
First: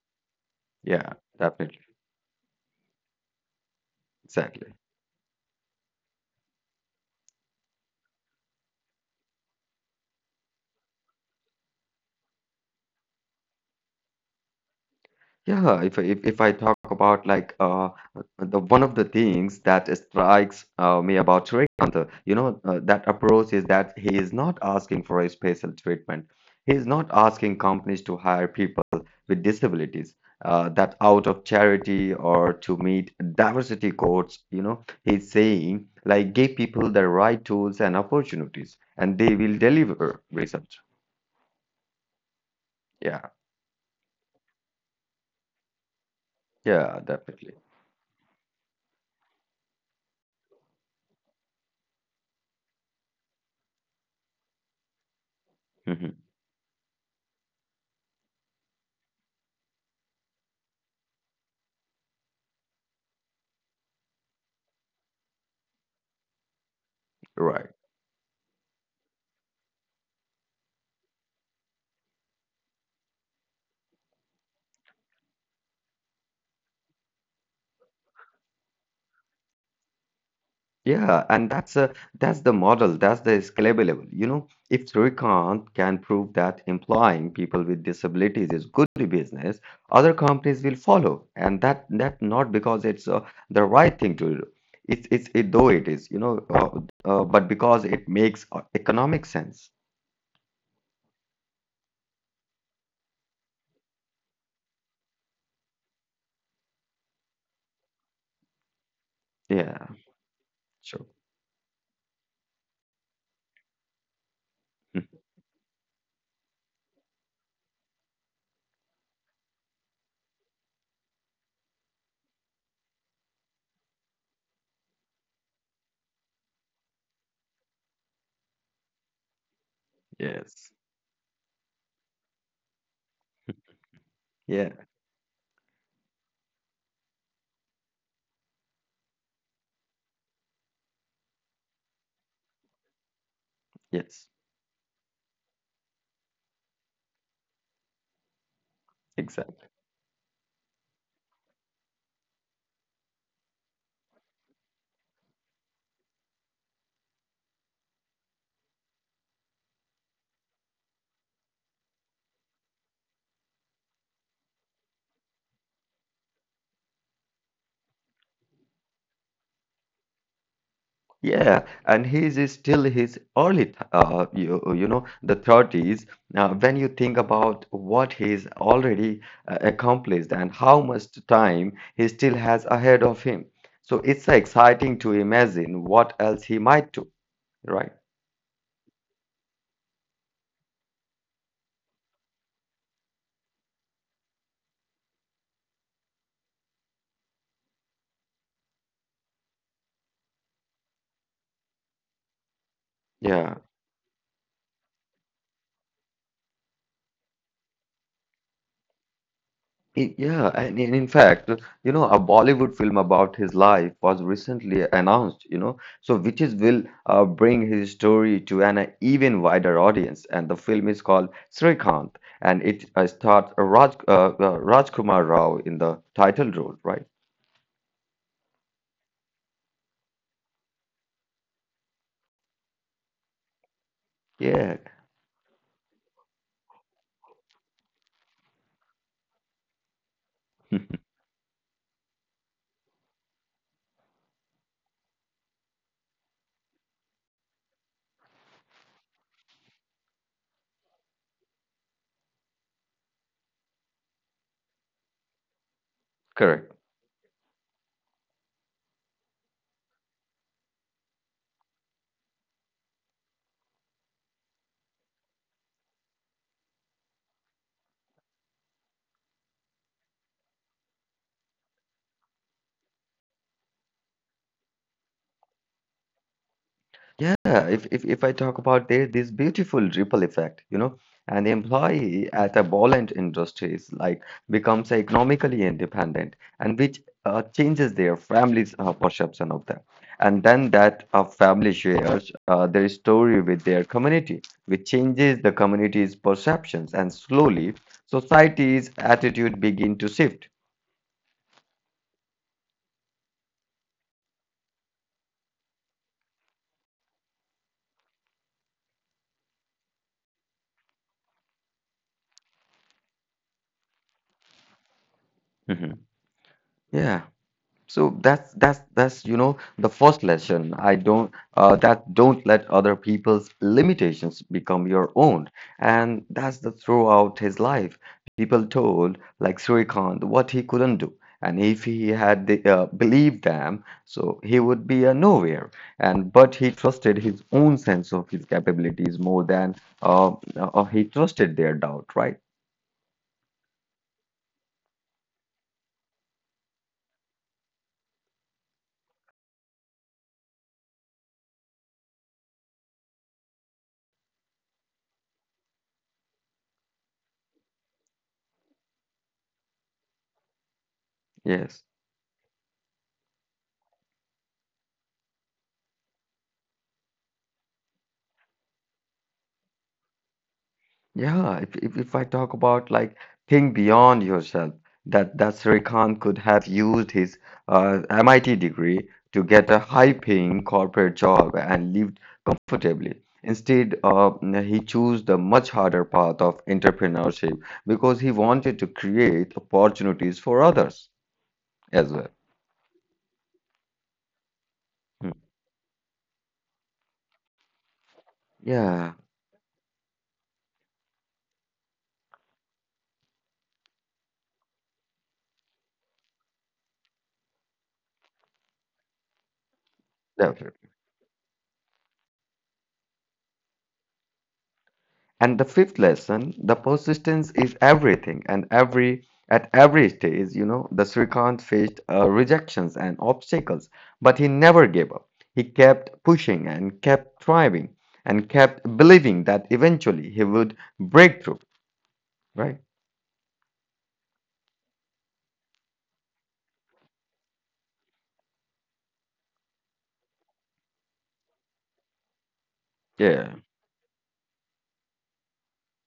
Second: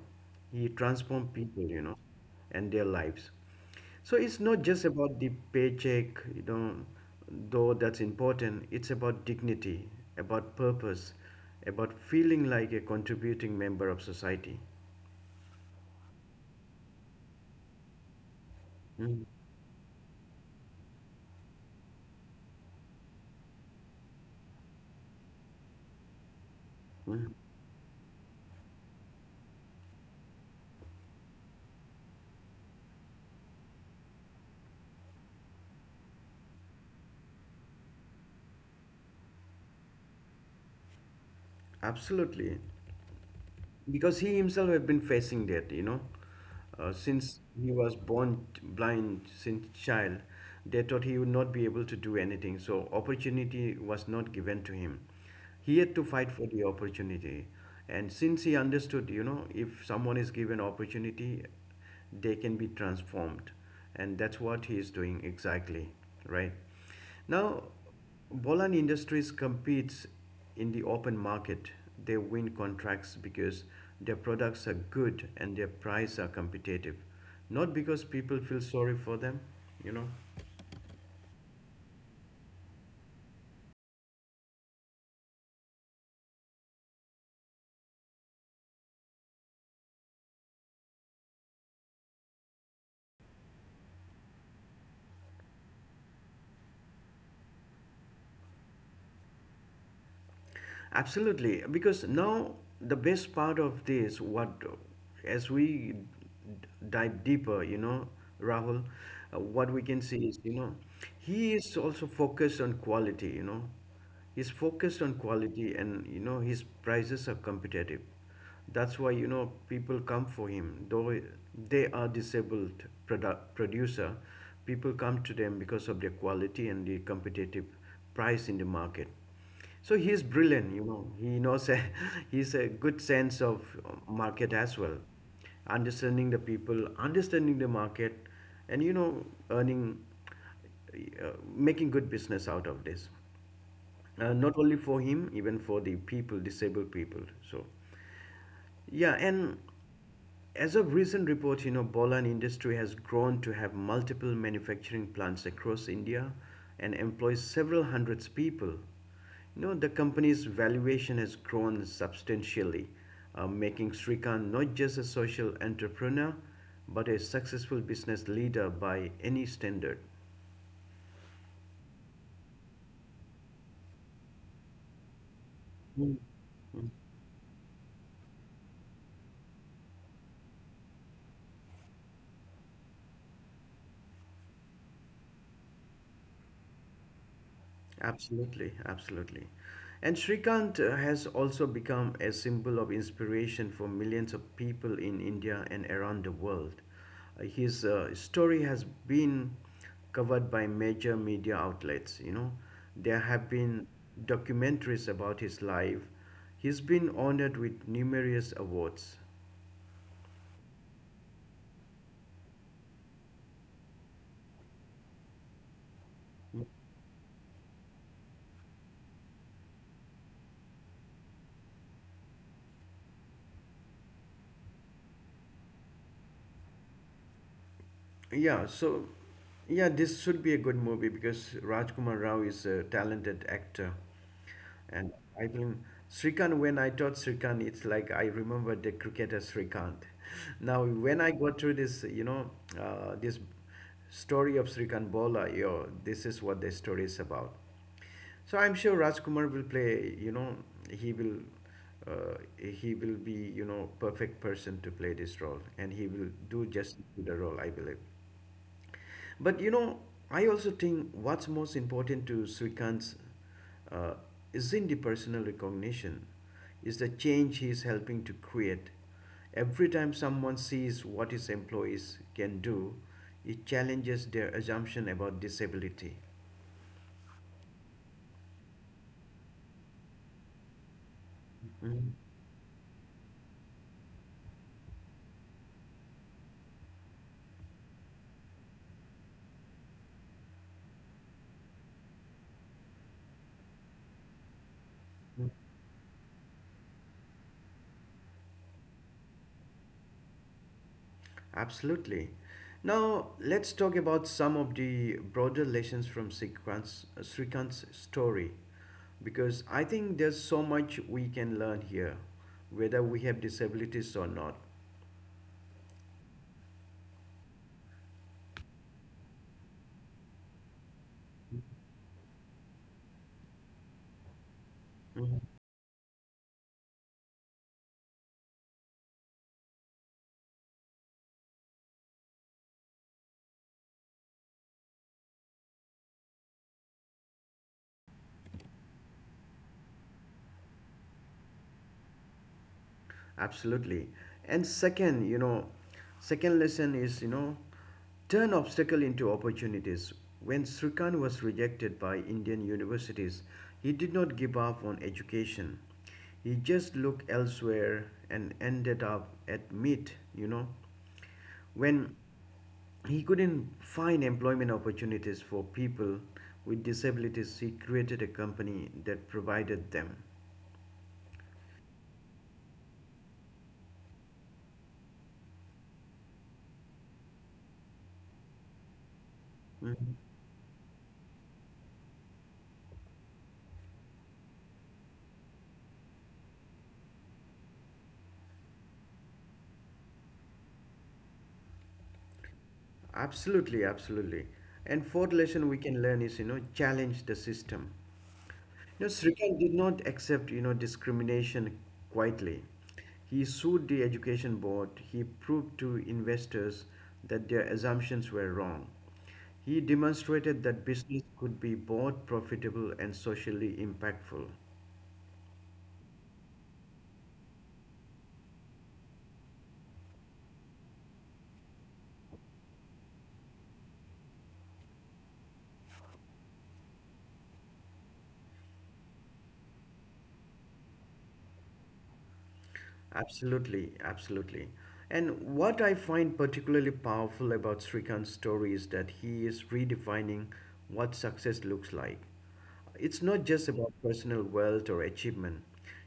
A: He
B: Yeah,
A: transformed people,
B: definitely,
A: you know, and their lives. So it's not
B: exactly.
A: just about the paycheck, you know, though that's important. It's about dignity, about purpose, about feeling like a contributing member of society.
B: Yeah, if I talk about like, the one of the
A: Mhm.
B: things that strikes, me about Shrikant, that approach is that he is not asking for a special treatment. He is not
A: Mhm.
B: asking companies to hire people with disabilities, that out of charity or to meet diversity quotas. You know, he's saying like give people the right tools and opportunities, and they will deliver results.
A: Absolutely,
B: Yeah,
A: because he himself had been facing that, you know,
B: yeah,
A: since
B: definitely.
A: he was born blind since child, they thought he would not be able to do anything. So opportunity was not given to him. He had to
B: Mhm.
A: fight for the opportunity, and since he understood, you know, if someone is given opportunity, they can be transformed, and that's what he is doing exactly, right? Now,
B: Right.
A: Bolan Industries competes in the open market. They win contracts because their products are good and their prices are competitive, not because people feel sorry for them, you know.
B: Yeah, and that's the model, that's the scalable level. You know, if Srikanth can prove that employing people with disabilities is good business, other companies will follow. And that not because it's, the right thing to do. It's it though it is, you know, but because it makes, economic sense.
A: Absolutely, because now the best part of this, what as we d- dive deeper, you know, Rahul, what we
B: Yeah,
A: can see is, you know,
B: sure.
A: he is also focused on quality. You know, he's focused on
B: <laughs>
A: quality, and you know his prices are competitive. That's why you know people come for him, though they are disabled producer. People come to them because of their quality and the competitive price in the market. So he is
B: Yes.
A: brilliant, you know. He knows a, <laughs> he's a good sense of market
B: Yeah.
A: as well, understanding the people, understanding the market, and you know, earning, making good business out of this.
B: Yes.
A: Not only for him, even for the people, disabled people. So, yeah, and
B: Exactly.
A: as of recent reports, you know, Bolan industry has grown to have multiple manufacturing plants across India and employs several hundreds people. You know, the company's valuation has grown substantially, making Srikanth not just a social entrepreneur, but a successful business leader by any standard.
B: Yeah, and he's is still his early, you know, the 30s. Now, when you think about what he's already, accomplished and how much time he still has ahead of him, so it's exciting to imagine what else he might do, right?
A: Absolutely, absolutely. And Srikanth has also become a symbol of inspiration for millions of people in India and around the world. His story has been covered by major media outlets, you know. There have
B: Yeah.
A: been documentaries about his life. He's been honored with numerous awards.
B: Yeah, and in fact, you know, a Bollywood film about his life was recently announced, you know, so which is will bring his story to an, even wider audience. And the film is called Srikanth, and it, stars Rajkumar Rao in the title role, right?
A: Yeah, so yeah, this should be a good movie because Rajkumar Rao is a talented actor,
B: Yeah,
A: and I think Srikanth. When I taught Srikanth, it's like I remember the cricketer Srikanth. Now,
B: <laughs>
A: when I go through this, you know, this story of Srikanth Bola, yo, this is what the story is about. So I'm sure Rajkumar will play. You know, he will, he will be, you know, perfect person to play this role, and he will do
B: correct.
A: justice to the role, I believe. But you know, I also think what's most important to Srikant's uh, isn't the personal recognition, is the change he's helping to create. Every time someone sees what his employees can do, it challenges their assumption about disability.
B: Yeah, if I talk about there, this beautiful ripple effect, you know, an
A: Mhm.
B: employee at a buoyant industry is like becomes economically independent and which, changes their family's, perception of them. And then that, family shares, their story with their community, which changes the community's perceptions and slowly society's attitude begin to shift.
A: Absolutely. Now, let's talk about some of the broader lessons from Srikant's story because I think there's so much we can learn here, whether we have disabilities or not.
B: Mhm. Yeah. So that's you know the first lesson. I don't that don't let other people's limitations become your own, and that's the throughout his life. People told like Surikant what he couldn't do, and if he had believed them, so he would be a nowhere. And but he trusted his own sense of his capabilities more than, he trusted their doubt. Right?
A: Absolutely. And second, you know, second lesson is, you know, turn obstacle into opportunities. When Srikant was rejected by Indian universities, he did not give up on education. He just looked elsewhere and ended up at MIT, you know.
B: Yes.
A: When he couldn't find employment opportunities for people with disabilities, he created a company that provided them.
B: Yeah, if I talk about like think beyond yourself, that Srikanth could have used his, MIT degree to get a
A: Mm-hmm.
B: high-paying corporate job and lived comfortably. Instead, he chose the much harder path of entrepreneurship because he wanted to create opportunities for others as well.
A: Absolutely, absolutely. And fourth
B: Hmm.
A: lesson we can learn is, you know, challenge the system. You know,
B: Yeah,
A: Srikanth did not accept, you know, discrimination quietly. He sued the education board. He proved to investors that their assumptions were wrong. He demonstrated that
B: definitely.
A: business could be both profitable and socially impactful.
B: And the fifth lesson, the persistence is everything. And every at every stage, you know, the Srikant faced, rejections and obstacles, but he never gave up. He kept pushing and kept thriving and kept believing that eventually he would break through. Right?
A: Absolutely, absolutely. And what I find particularly powerful about Srikant's story is that he is redefining what success looks like. It's not
B: Yeah.
A: just about personal wealth or achievement,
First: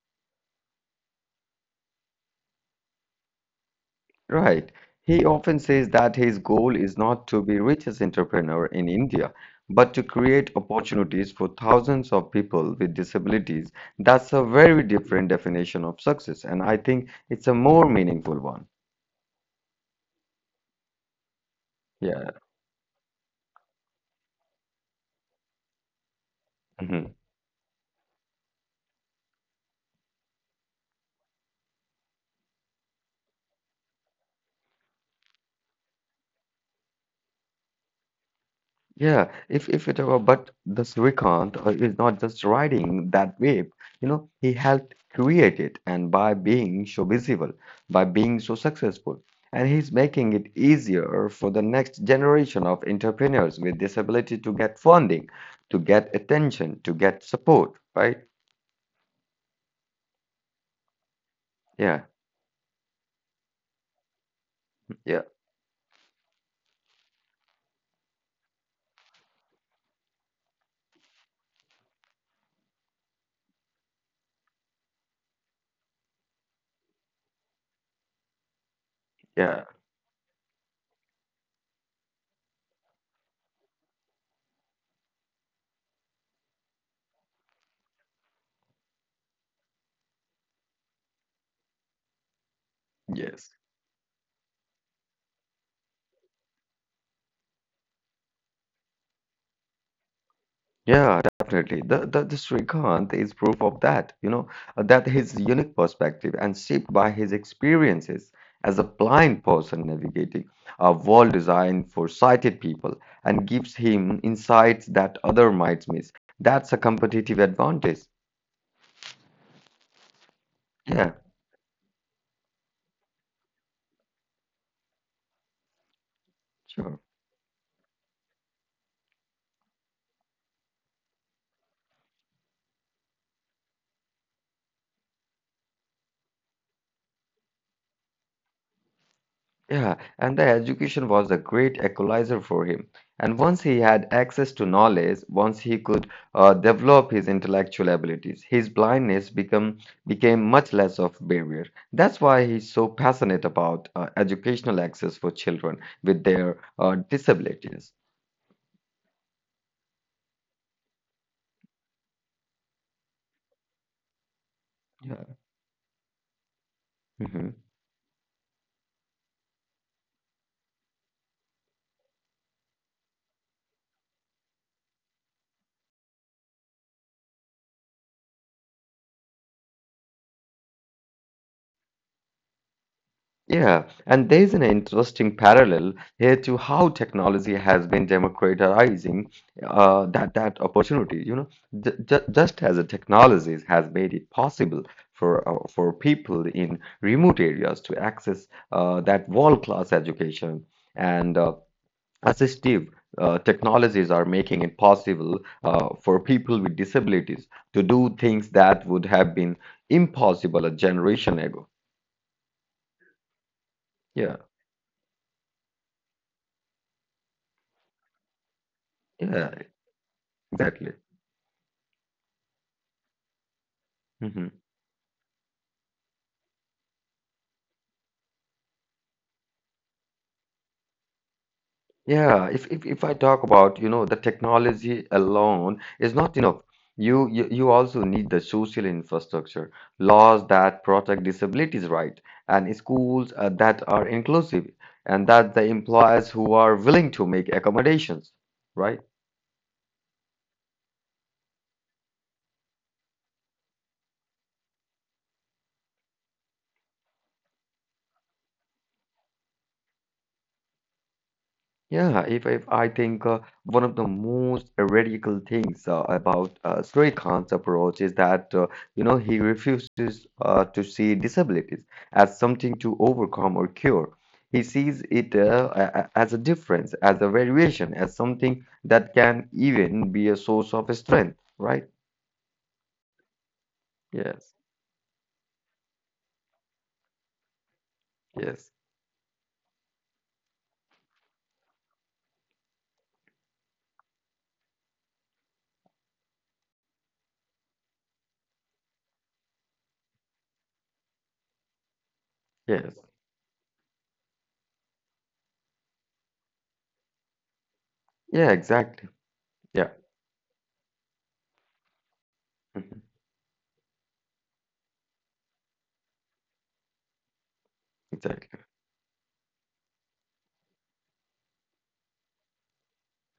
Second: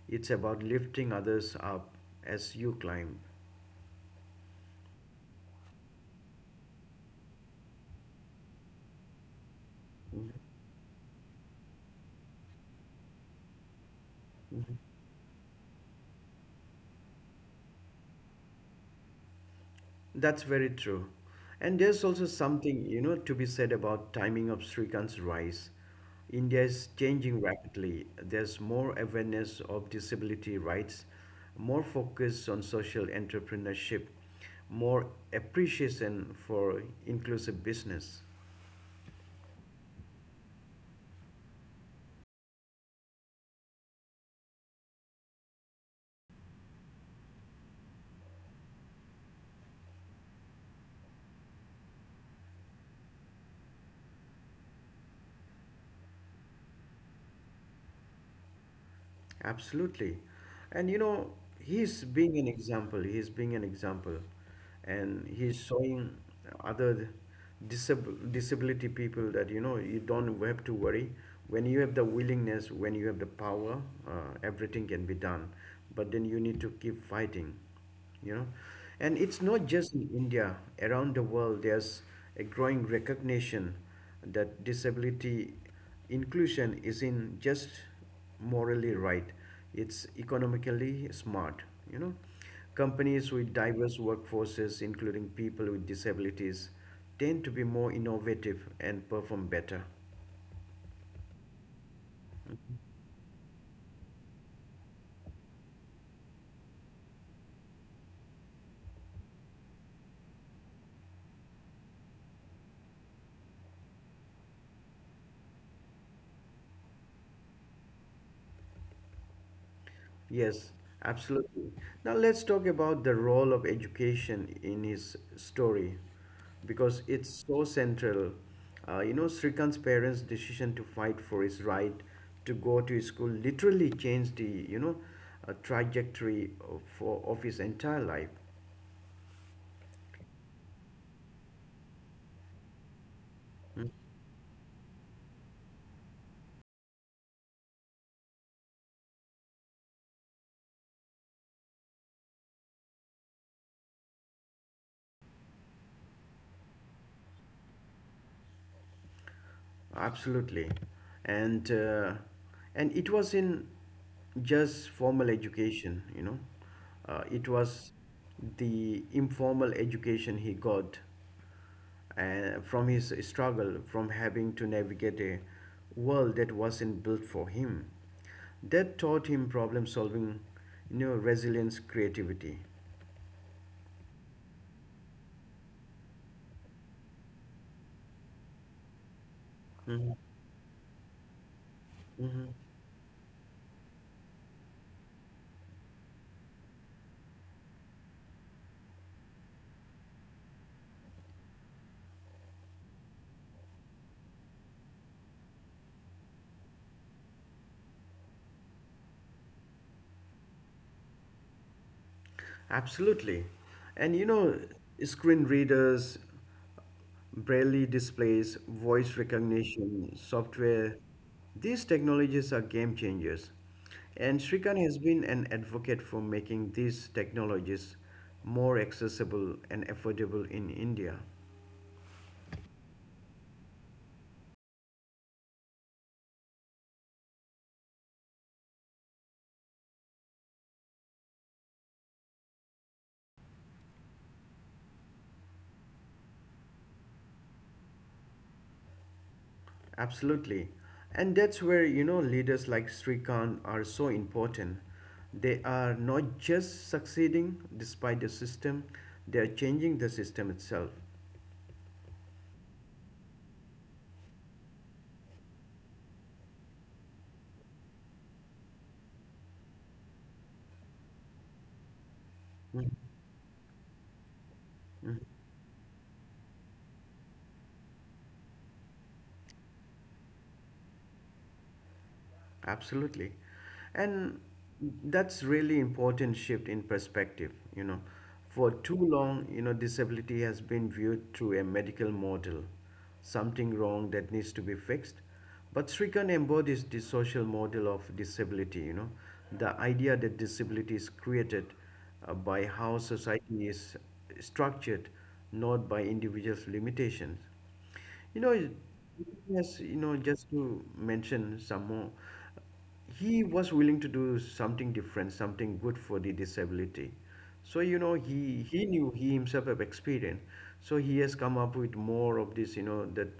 A: it's about lifting others up as you climb.
B: Right. He often says that his goal is not to be richest entrepreneur in India, but to create opportunities for thousands of people with disabilities. That's a very different definition of success, and I think it's a more meaningful one.
A: That's very true. And there's
B: Yeah.
A: also something, you know, to be said about timing of Srikant's rise. India is
B: Mhm.
A: changing rapidly. There's more awareness of disability rights, more focus on social entrepreneurship, more appreciation for inclusive business.
B: Yeah, if it were, but this Srikanth, is not just riding that wave. You know, he helped create it, and by being so visible, by being so successful, and he's making it easier for the next generation of entrepreneurs with disability to get funding, to get attention, to get support, right?
A: Absolutely. And you know,
B: Yeah,
A: he's being an example. He's being an example.
B: yeah,
A: And he's showing other disability people that, you know, you don't have to worry. When you have the willingness, when you have the power, uh, everything can be done. But then you need to keep fighting, you know. And it's
B: yeah,
A: not just in India, around the world, there's a growing recognition that disability inclusion isn't just morally right. It's economically smart, you know. Companies
B: yes.
A: with diverse workforces, including people with disabilities, tend to be more innovative and perform better.
B: Yeah, definitely. The Srikanth is proof of that, you know, that his unique perspective and shaped by his experiences as a blind person navigating a world designed for sighted people and gives him insights that other might miss. That's a competitive advantage.
A: Yes,
B: Yeah,
A: absolutely. Now let's talk about the role of education in his story
B: sure.
A: because it's so central. You know, Srikant's parents' decision to fight for his right to go to school literally changed the trajectory of his entire life.
B: Yeah, and the education was a great equalizer for him. And once he had access to knowledge, once he could, develop his intellectual abilities, his blindness become became much less of barrier. That's why he's so passionate about, educational access for children with their, disabilities.
A: Absolutely. And uh, and it was in just
B: Yeah.
A: formal education, you know. It
B: Mhm.
A: was the informal education he got from his struggle, from having to navigate a world that wasn't built for him. That taught him problem solving, you know, resilience, creativity.
B: Yeah, and there's an interesting parallel here to how technology has been democratizing, uh,
A: Mhm.
B: that that opportunity. You know,
A: Mhm.
B: just as the technologies has made it possible for people in remote areas to access, that world-class education and, assistive, technologies are making it possible, for people with disabilities to do things that would have been impossible a generation ago.
A: Absolutely. And you
B: Yeah,
A: know, screen readers, Braille displays, voice
B: yeah,
A: recognition,
B: exactly.
A: software. These technologies are game changers. And
B: Mhm.
A: Srikan has been an advocate for making these technologies more accessible and affordable in India.
B: Yeah, if I talk about, you know, the technology alone is not enough. You also need the social infrastructure, laws that protect disabilities right, and schools, that are inclusive, and that the employers who are willing to make accommodations, right?
A: Absolutely. And that's where, you know, leaders like Srikan are so important. They are not just succeeding despite the system, they are changing the system itself.
B: Yeah, if I think, one of the most radical things, about, Srikanth's approach is that, you know he refuses, to see disabilities as something
A: Mhm.
B: to overcome or cure. He sees it, as a difference, as a variation, as something that can even be a source of strength, right?
A: Absolutely. And
B: Yes,
A: that's really important shift in perspective, you know.
B: yes,
A: For too long, you know, disability has been viewed through a medical model, something wrong that needs to be fixed. But Srikan embodies the social model of disability, you know, the idea that disability is created by
B: yes.
A: how society is structured, not by individuals' limitations. You
B: Yeah,
A: know,
B: exactly.
A: yes,
B: Yeah,
A: you know, just to mention some more,
B: <laughs> mhm,
A: he was willing to do something different, something good for the disability. So, you know,
B: exactly.
A: he knew he himself have experience. So he has come up with more of this, you know, that,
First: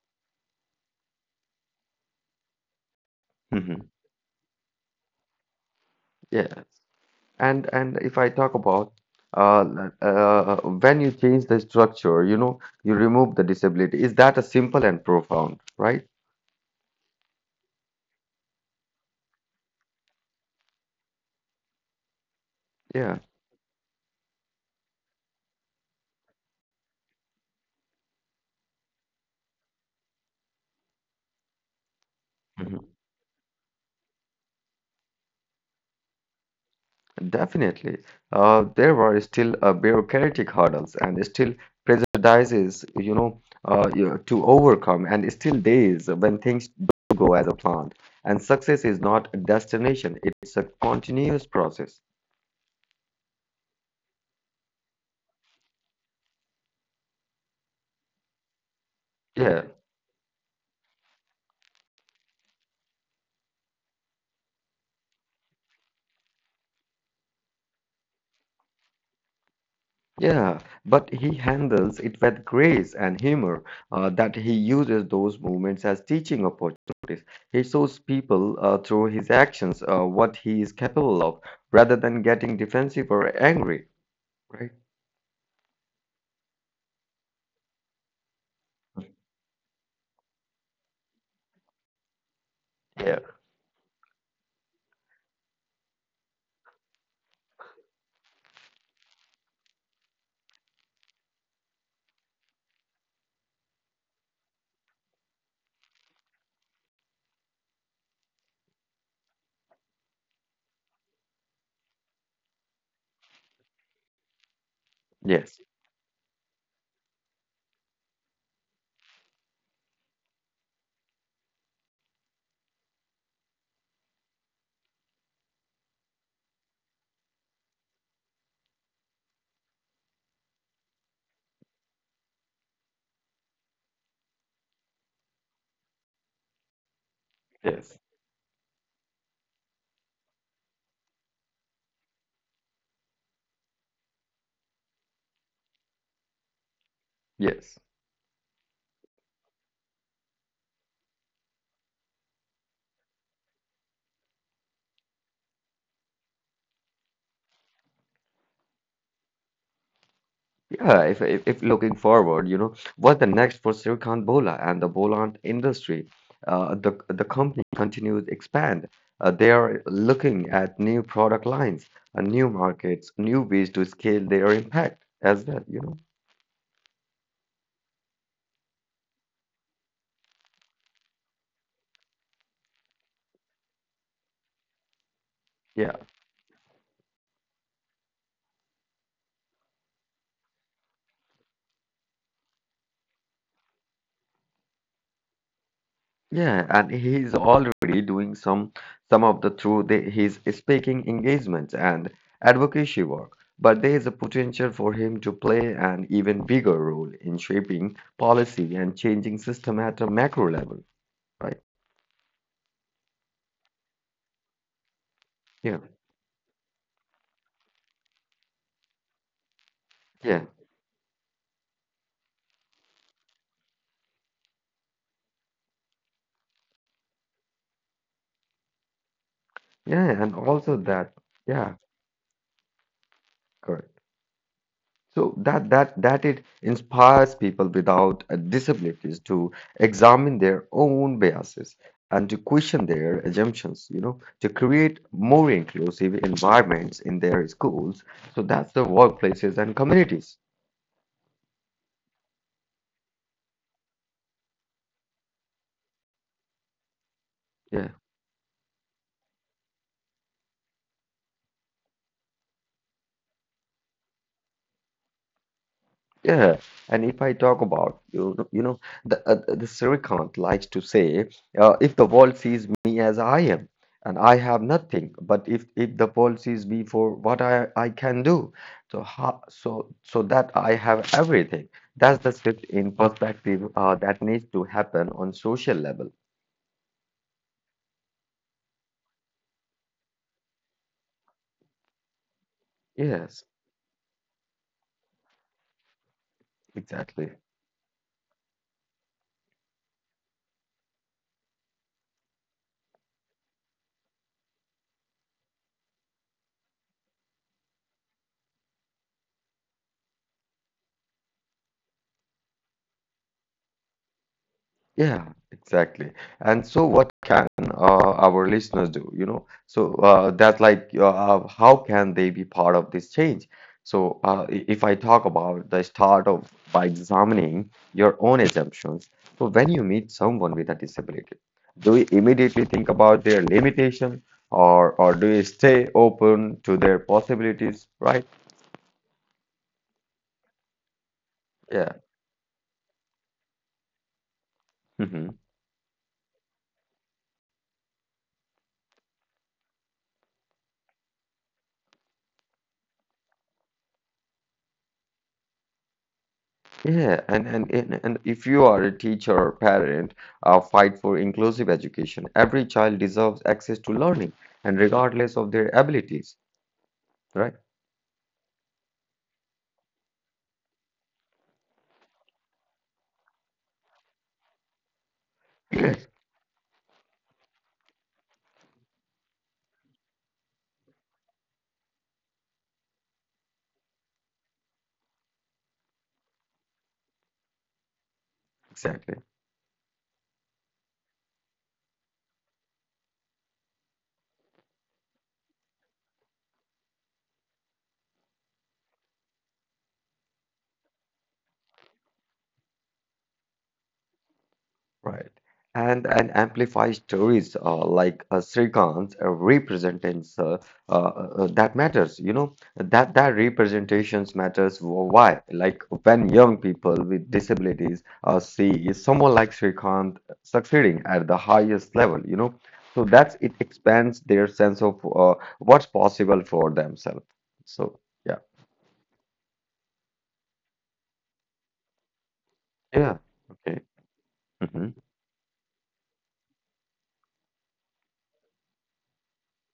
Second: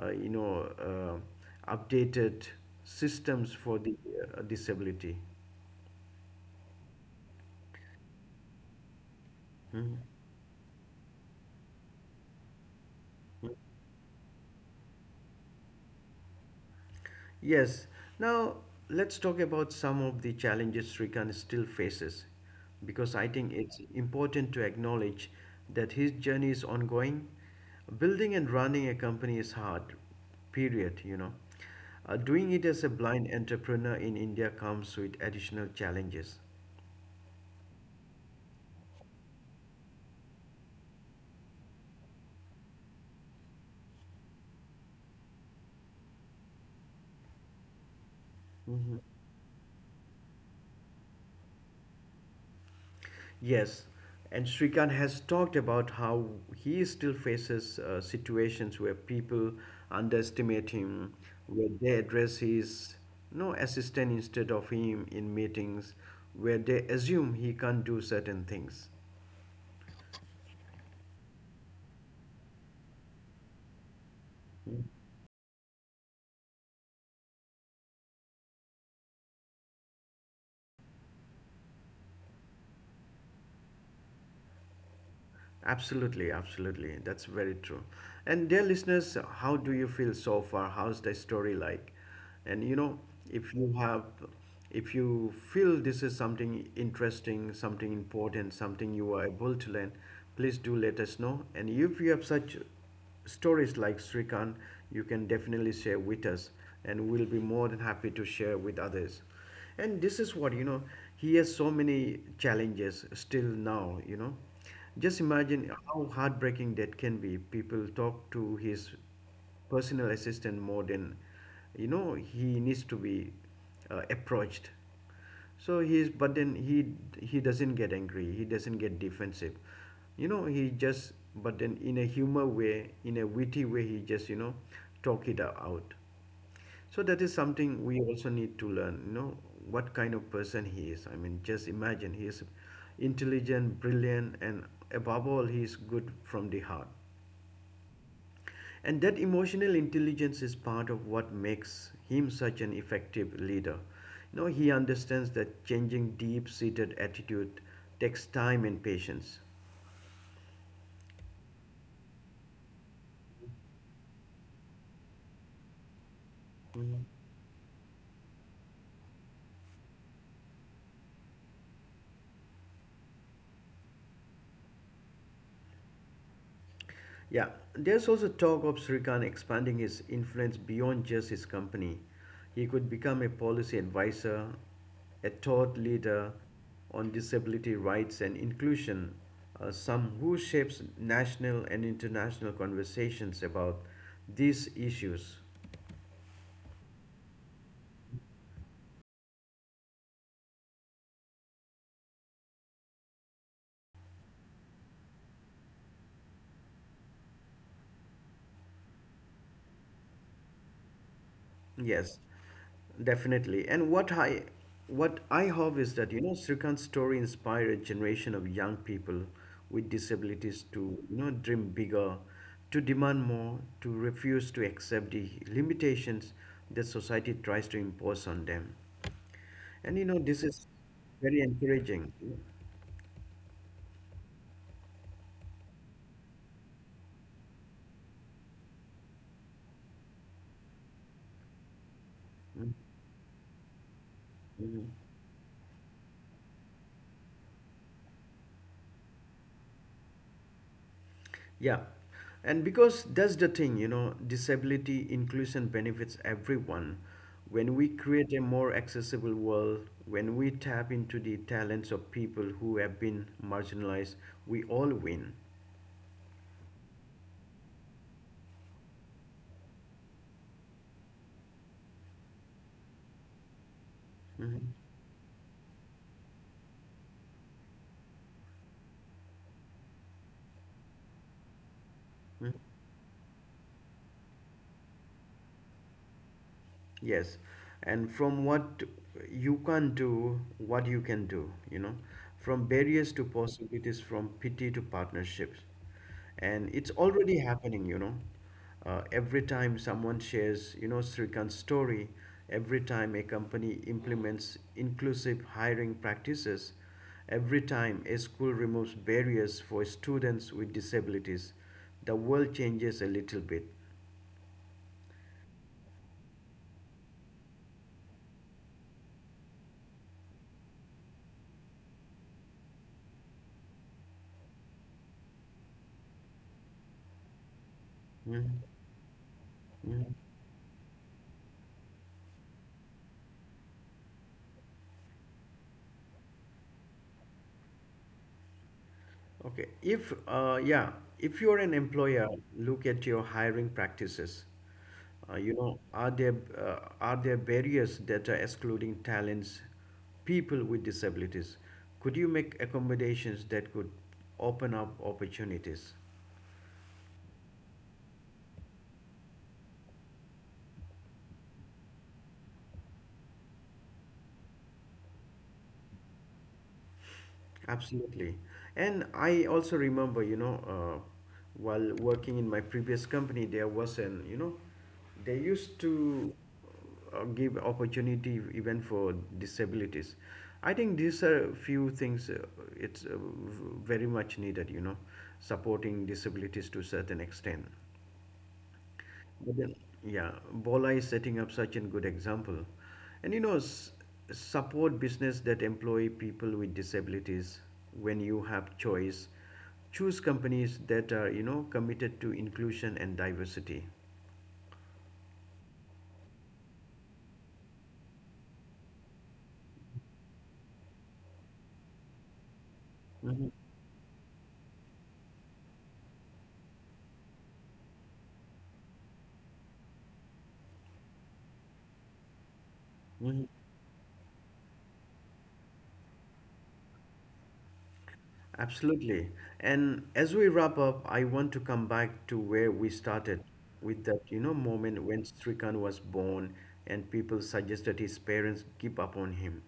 A: updated systems for
B: Hmm.
A: the disability.
B: Yes. And if I talk about,
A: Mhm.
B: when you change the structure, you know, you remove the disability. Is that a simple and profound, right?
A: Yes. Now let's talk about some of the challenges Srikanth still faces, because
B: Yeah.
A: I think it's important to acknowledge that his journey is ongoing. Building and running a company is hard, period, you know. Doing it as a
B: Mhm.
A: blind entrepreneur in India comes with additional challenges.
B: Definitely. There were still, bureaucratic hurdles and still prejudices, you know, to overcome, and still days when things don't go as a plan. And success is not a destination; it's a continuous process.
A: Yes, and Srikant has talked about how he still faces situations where people
B: Yeah.
A: underestimate him, where they address his no assistant instead of him in meetings, where they assume he can't do certain things.
B: Yeah, but he handles it with grace and humor, that he uses those moments as teaching opportunities. He shows people, through his actions, what he is capable of, rather than getting defensive or angry, right?
A: Absolutely, absolutely. That's very true. And dear listeners, how do you feel so far? How's the story like? And you know,
B: Yeah.
A: if you have, if you feel this is something interesting, something important, something you are able to learn, please do let us know. And if you have such stories like Srikant, you can definitely share with us, and we'll be more than happy to share with others. And this is what, you know, he has so many challenges still now, you know. Just
B: Yes,
A: imagine how heartbreaking that can be. People talk to his personal assistant more than, you know, he needs to be approached. So he's, but then he doesn't get angry. He doesn't get defensive. You know, he just, but then in a humor way, in a witty way, he just, you know, talk it out. So that is something we
B: yes,
A: also need to learn, you know, what kind of person he is. I mean, just imagine he is intelligent, brilliant, and above all, he is good from the heart.
B: yes.
A: And that emotional intelligence is part of what makes him such an effective leader. You know, he understands that changing deep seated attitude takes time and patience.
B: Yeah, if looking forward, you know, what's the next for Silicon Bola and the Boland industry? The company continues expand. They are looking at new product lines, new markets, new ways to scale their impact as well, you know.
A: Yeah, there's also talk of Srikanth expanding his influence beyond just his company. He could become a policy advisor, a thought
B: Yeah.
A: leader on disability rights and inclusion, some who shapes national and international conversations about these issues.
B: Yeah, and he is already doing some of the through his speaking engagements and advocacy work. But there is a potential for him to play an even bigger role in shaping policy and changing system at a macro level, right?
A: Yes, definitely. And what I
B: Yeah,
A: hope is that you know Srikant's story inspire a generation of young people with
B: yeah,
A: disabilities to you know dream bigger, to demand more, to refuse to accept the limitations that society tries to impose on them. And you
B: yeah,
A: know
B: and
A: this is
B: also that,
A: very
B: yeah,
A: encouraging.
B: correct. So that it inspires people without, disabilities to examine their own biases and to
A: Mhm.
B: question their assumptions, you know, to
A: Mhm.
B: create more inclusive environments in their schools. So that's the workplaces and communities.
A: Yeah, and because that's the thing, you know, disability inclusion benefits everyone. When we
B: Yeah.
A: create a more accessible world, when we tap into the talents of people who have been marginalized, we all win.
B: Yeah, and if I talk about the Srikanth likes to say, if the world sees me as I am, and I have
A: Mhm.
B: nothing, but if the world sees me for what I can do, so how, so so that I have everything. That's the shift in perspective, that needs to happen on social level.
A: Yes, and from what you can't do, what you can do, you know, from barriers to
B: Yes,
A: possibilities, from pity to partnerships. And it's
B: exactly.
A: already happening, you know. Every time someone shares, you know, Srikant's story, every time a company implements inclusive hiring practices, every time a school removes barriers for students with disabilities, the world changes a little bit.
B: Yeah, exactly. And so, what can, our listeners do? You know, that's like, how can they be part of this change? So, if I talk about the start of by examining your own
A: Mhm.
B: assumptions, so when you meet
A: Mhm.
B: someone with a disability, do you immediately think about their limitation, or do you stay open to their possibilities, right?
A: Okay. If, Yeah, if you're an
B: Yeah.
A: employer, look at your hiring practices.
B: Mm-hmm.
A: You know, are there barriers that are excluding talents, people with disabilities? Could you make accommodations that could open up opportunities?
B: Yeah, and if you are a teacher or parent, fight for inclusive education. Every child deserves access to learning, and regardless of their abilities, right? <clears throat>
A: Absolutely. And I also remember, you know, while working in my previous company, there was an, you know, they used
B: Yes,
A: to give opportunity even for disabilities. I think these are few things it's very much needed, you know, supporting disabilities to certain extent.
B: exactly.
A: But then, yeah, Bola is setting up such a good example. And you know, s- Support business that employ people with disabilities when you have choice. Choose companies that are, you know, committed to inclusion and diversity.
B: Right. And amplify stories, like, Srikant's, represents, that matters. You know that
A: Mhm.
B: representations matters. Why? Like when young people with disabilities, see someone like Srikant succeeding at the highest level. You know, so that's it expands their sense of, what's possible for themselves. So yeah,
A: Absolutely. And as we wrap up, I want to come back to where we
B: yeah,
A: started
B: okay,
A: with that, you know,
B: hmm,
A: moment when Srikant was born and people suggested his parents give up on him.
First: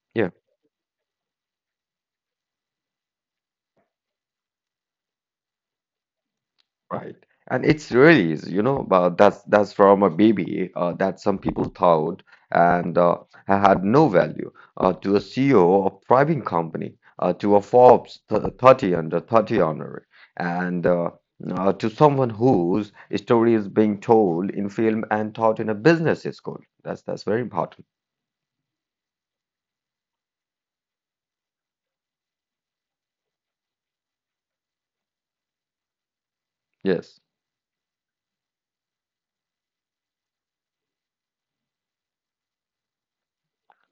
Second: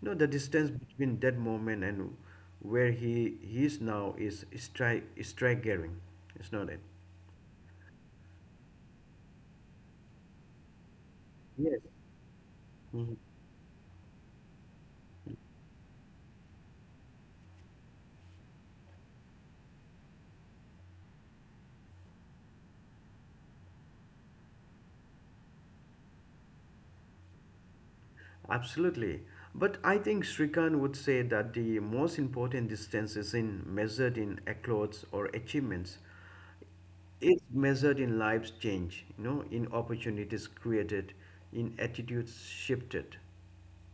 A: You know, the
B: yeah.
A: distance between that moment and where he is now is staggering, is not it?
B: Right. And it's really is, you know, but that's from a baby, that some people
A: Yes.
B: thought and,
A: Mhm.
B: had no value, to a CEO of private company, to a Forbes th 30 under 30 honorary, and to someone whose story is being told in film and taught in a business school. That's very important.
A: Absolutely. But I think Srikant would say that the most important distance is in measured in accolades or achievements.
B: Yes.
A: It's measured in lives change, you know, in opportunities created, in attitudes shifted.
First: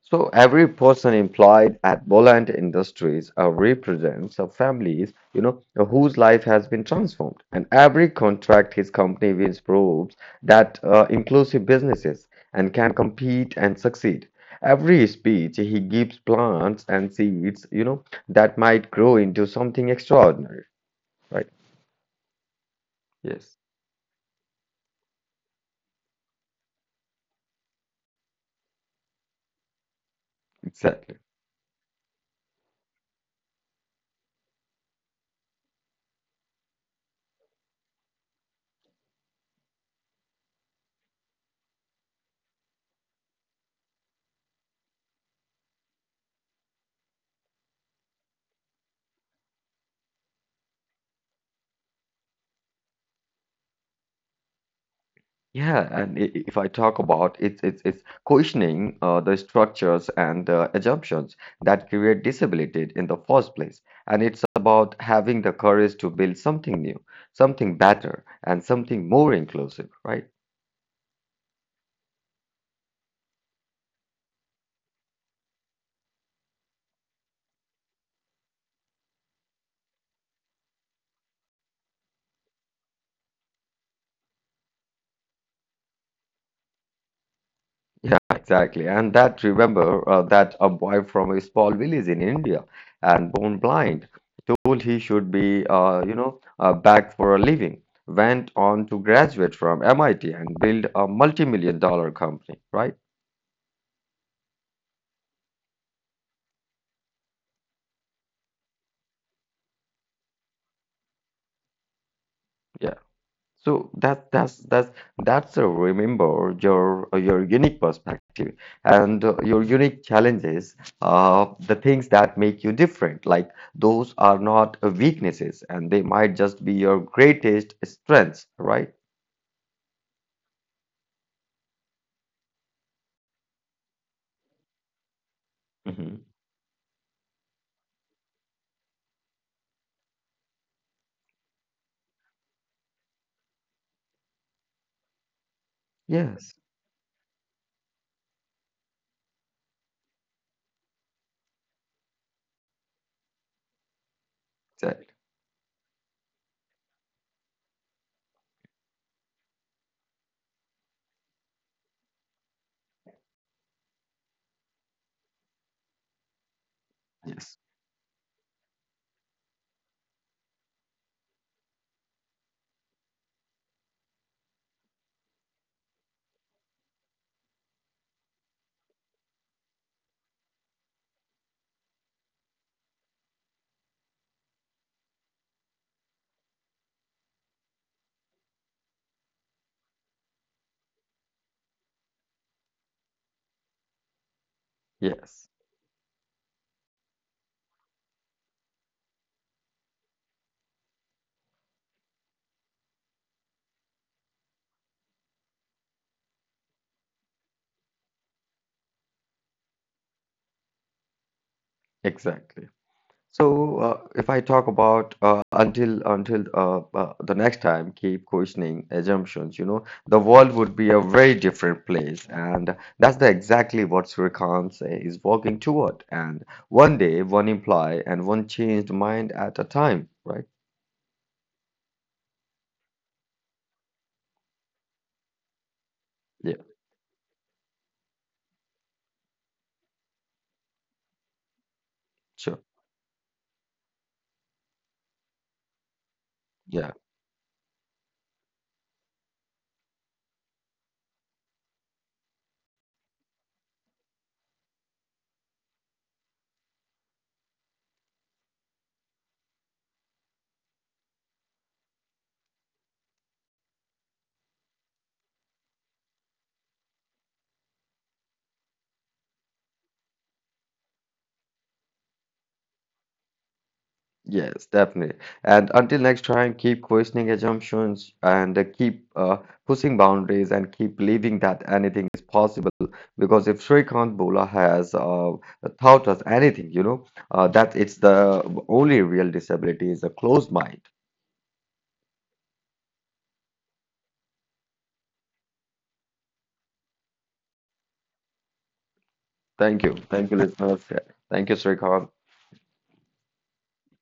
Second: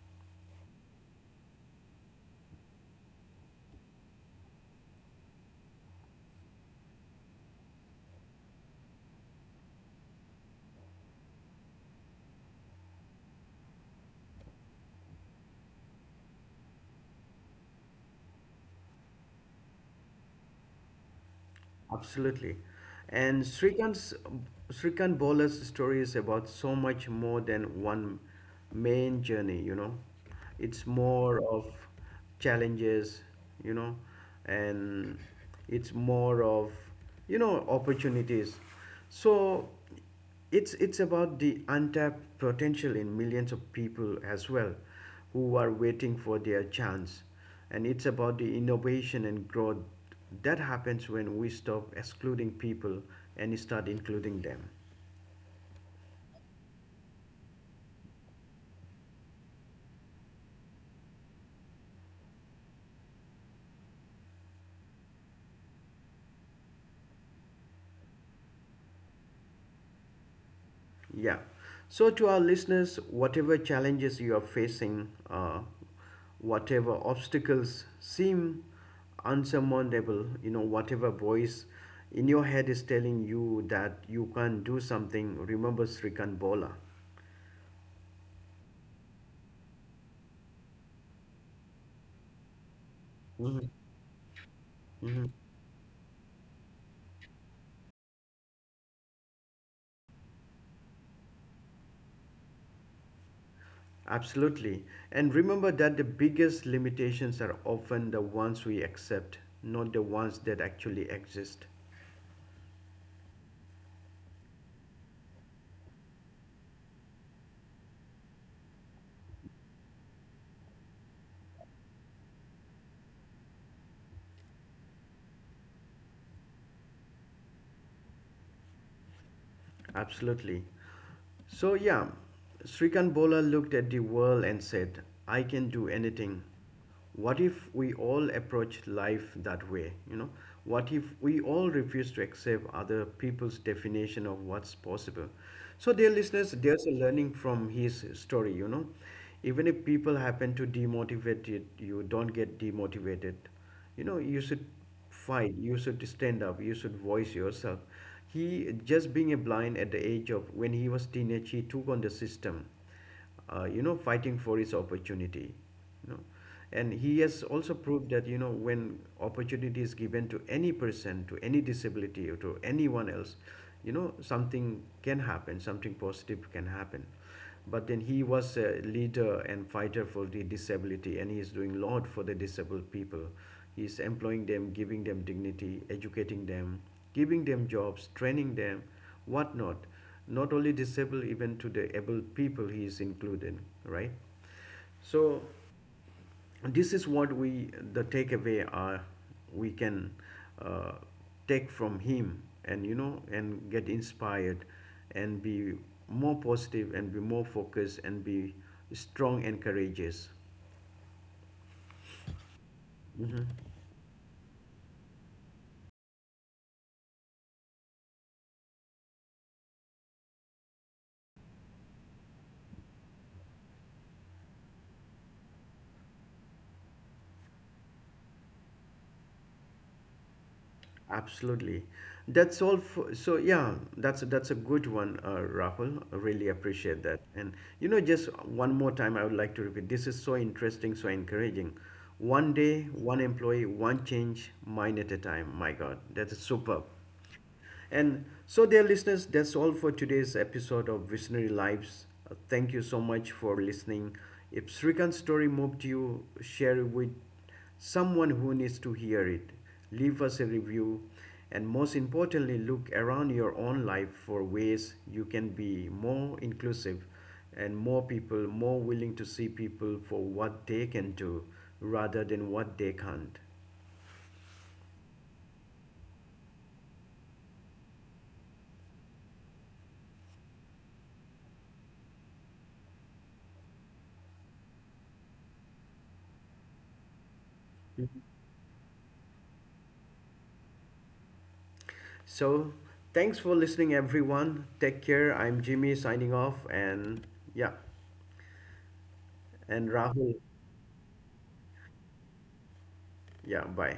B: So every person employed at Boland Industries, represents a families, you know, whose life has been transformed. And every contract his company wins proves that, inclusive businesses and can compete and succeed. Every speech he gives plants and seeds, you know, that might grow into something extraordinary. Right?
A: Absolutely. And
B: Yes,
A: Srikant's Srikant Bola's story is about so much more than one main journey, you know. It's
B: exactly.
A: more of challenges, you know, and it's more of, you know, opportunities. So it's about the untapped potential in millions of people as well who are waiting for their chance, and it's about the innovation and growth that happens when we stop excluding people and start including them.
B: Yeah, and if I talk about it's questioning, the structures and the assumptions that create disability in the first place, and it's about having the courage to build something new, something better, and something more inclusive, right?
A: Yeah. So, to our listeners, whatever challenges you are facing, whatever obstacles seem unsurmountable, you know, whatever voice in your head is telling you that you can't do something, remember Srikant Bola.
B: Yeah, exactly. And that, remember, that a boy from a small village in India and born blind, told he should be, back for a living, went on to graduate from MIT and build a multi-million dollar company, right?
A: Absolutely. And remember that the biggest limitations are often the ones we accept, not the ones that actually exist.
B: Yeah. So that's a, remember your unique perspective and, your unique challenges, the things that make you different. Like those are not, weaknesses, and they might just be your greatest strengths, right?
A: Absolutely. So, yeah, Srikant Bola looked at the world and said, I can do
B: Hmm.
A: anything. What if we all approach life that way? You know, what if we all refuse to accept other people's definition of what's possible? So, dear
B: Yes,
A: listeners, there's a learning from his story, you know. Even if people happen to demotivate you, you don't get demotivated. You know, you should
B: exactly.
A: fight, you should stand up, you should voice yourself. He just being a blind at the age of when he was teenage, he took on the system, you know, fighting for his opportunity, you know. And he has
B: Yes,
A: also proved that you know when opportunity is given to any person, to any disability or to anyone else, you know something can happen, something positive can happen. But then he was a leader and fighter for the disability, and he is doing a lot for the disabled people. He is employing them, giving them dignity, educating them, giving them jobs, training them, whatnot. Not only disabled, even to the able people he is included, right? So
B: yes,
A: this is what we the takeaway are. We can uh, take from him and you know and get inspired and be more positive and be more focused and be strong and courageous.
B: exactly. So, if I talk about, until, the next time, keep questioning assumptions. You know, the world would be a very different place, and that's the exactly what Srikanth say is walking toward. And one day, one imply, and one changed mind at a time. Right?
A: Absolutely. So yeah, that's a good one, Rahul. I really
B: Yeah.
A: appreciate that. And you know, just one more time, I would like to repeat. This is so interesting, so encouraging. One
B: Sure.
A: day, one employee, one change, mine at a time. My God, that is superb.
B: Yeah.
A: And so, dear listeners, that's all for today's episode of Visionary Lives. Thank you so much for listening. If Srikant's story moved you, share it with someone who needs to hear it. Leave us a review. And most importantly, look around your own life for ways you can be more inclusive and more people, more willing to see people for what they can do rather than what they can't.
B: Yes, definitely. And until next time, keep questioning assumptions and, keep, pushing boundaries and keep believing that anything is possible. Because if Shrikant Bola has, taught us anything, you know, that it's the only real disability is a closed mind.
A: So, thanks for listening, everyone. Take care. I'm Jimmy signing off, and yeah,
B: Thank
A: and
B: you. Thank you,
A: Rahul.
B: listeners. Thank you, Shrikant.
A: Yeah, bye.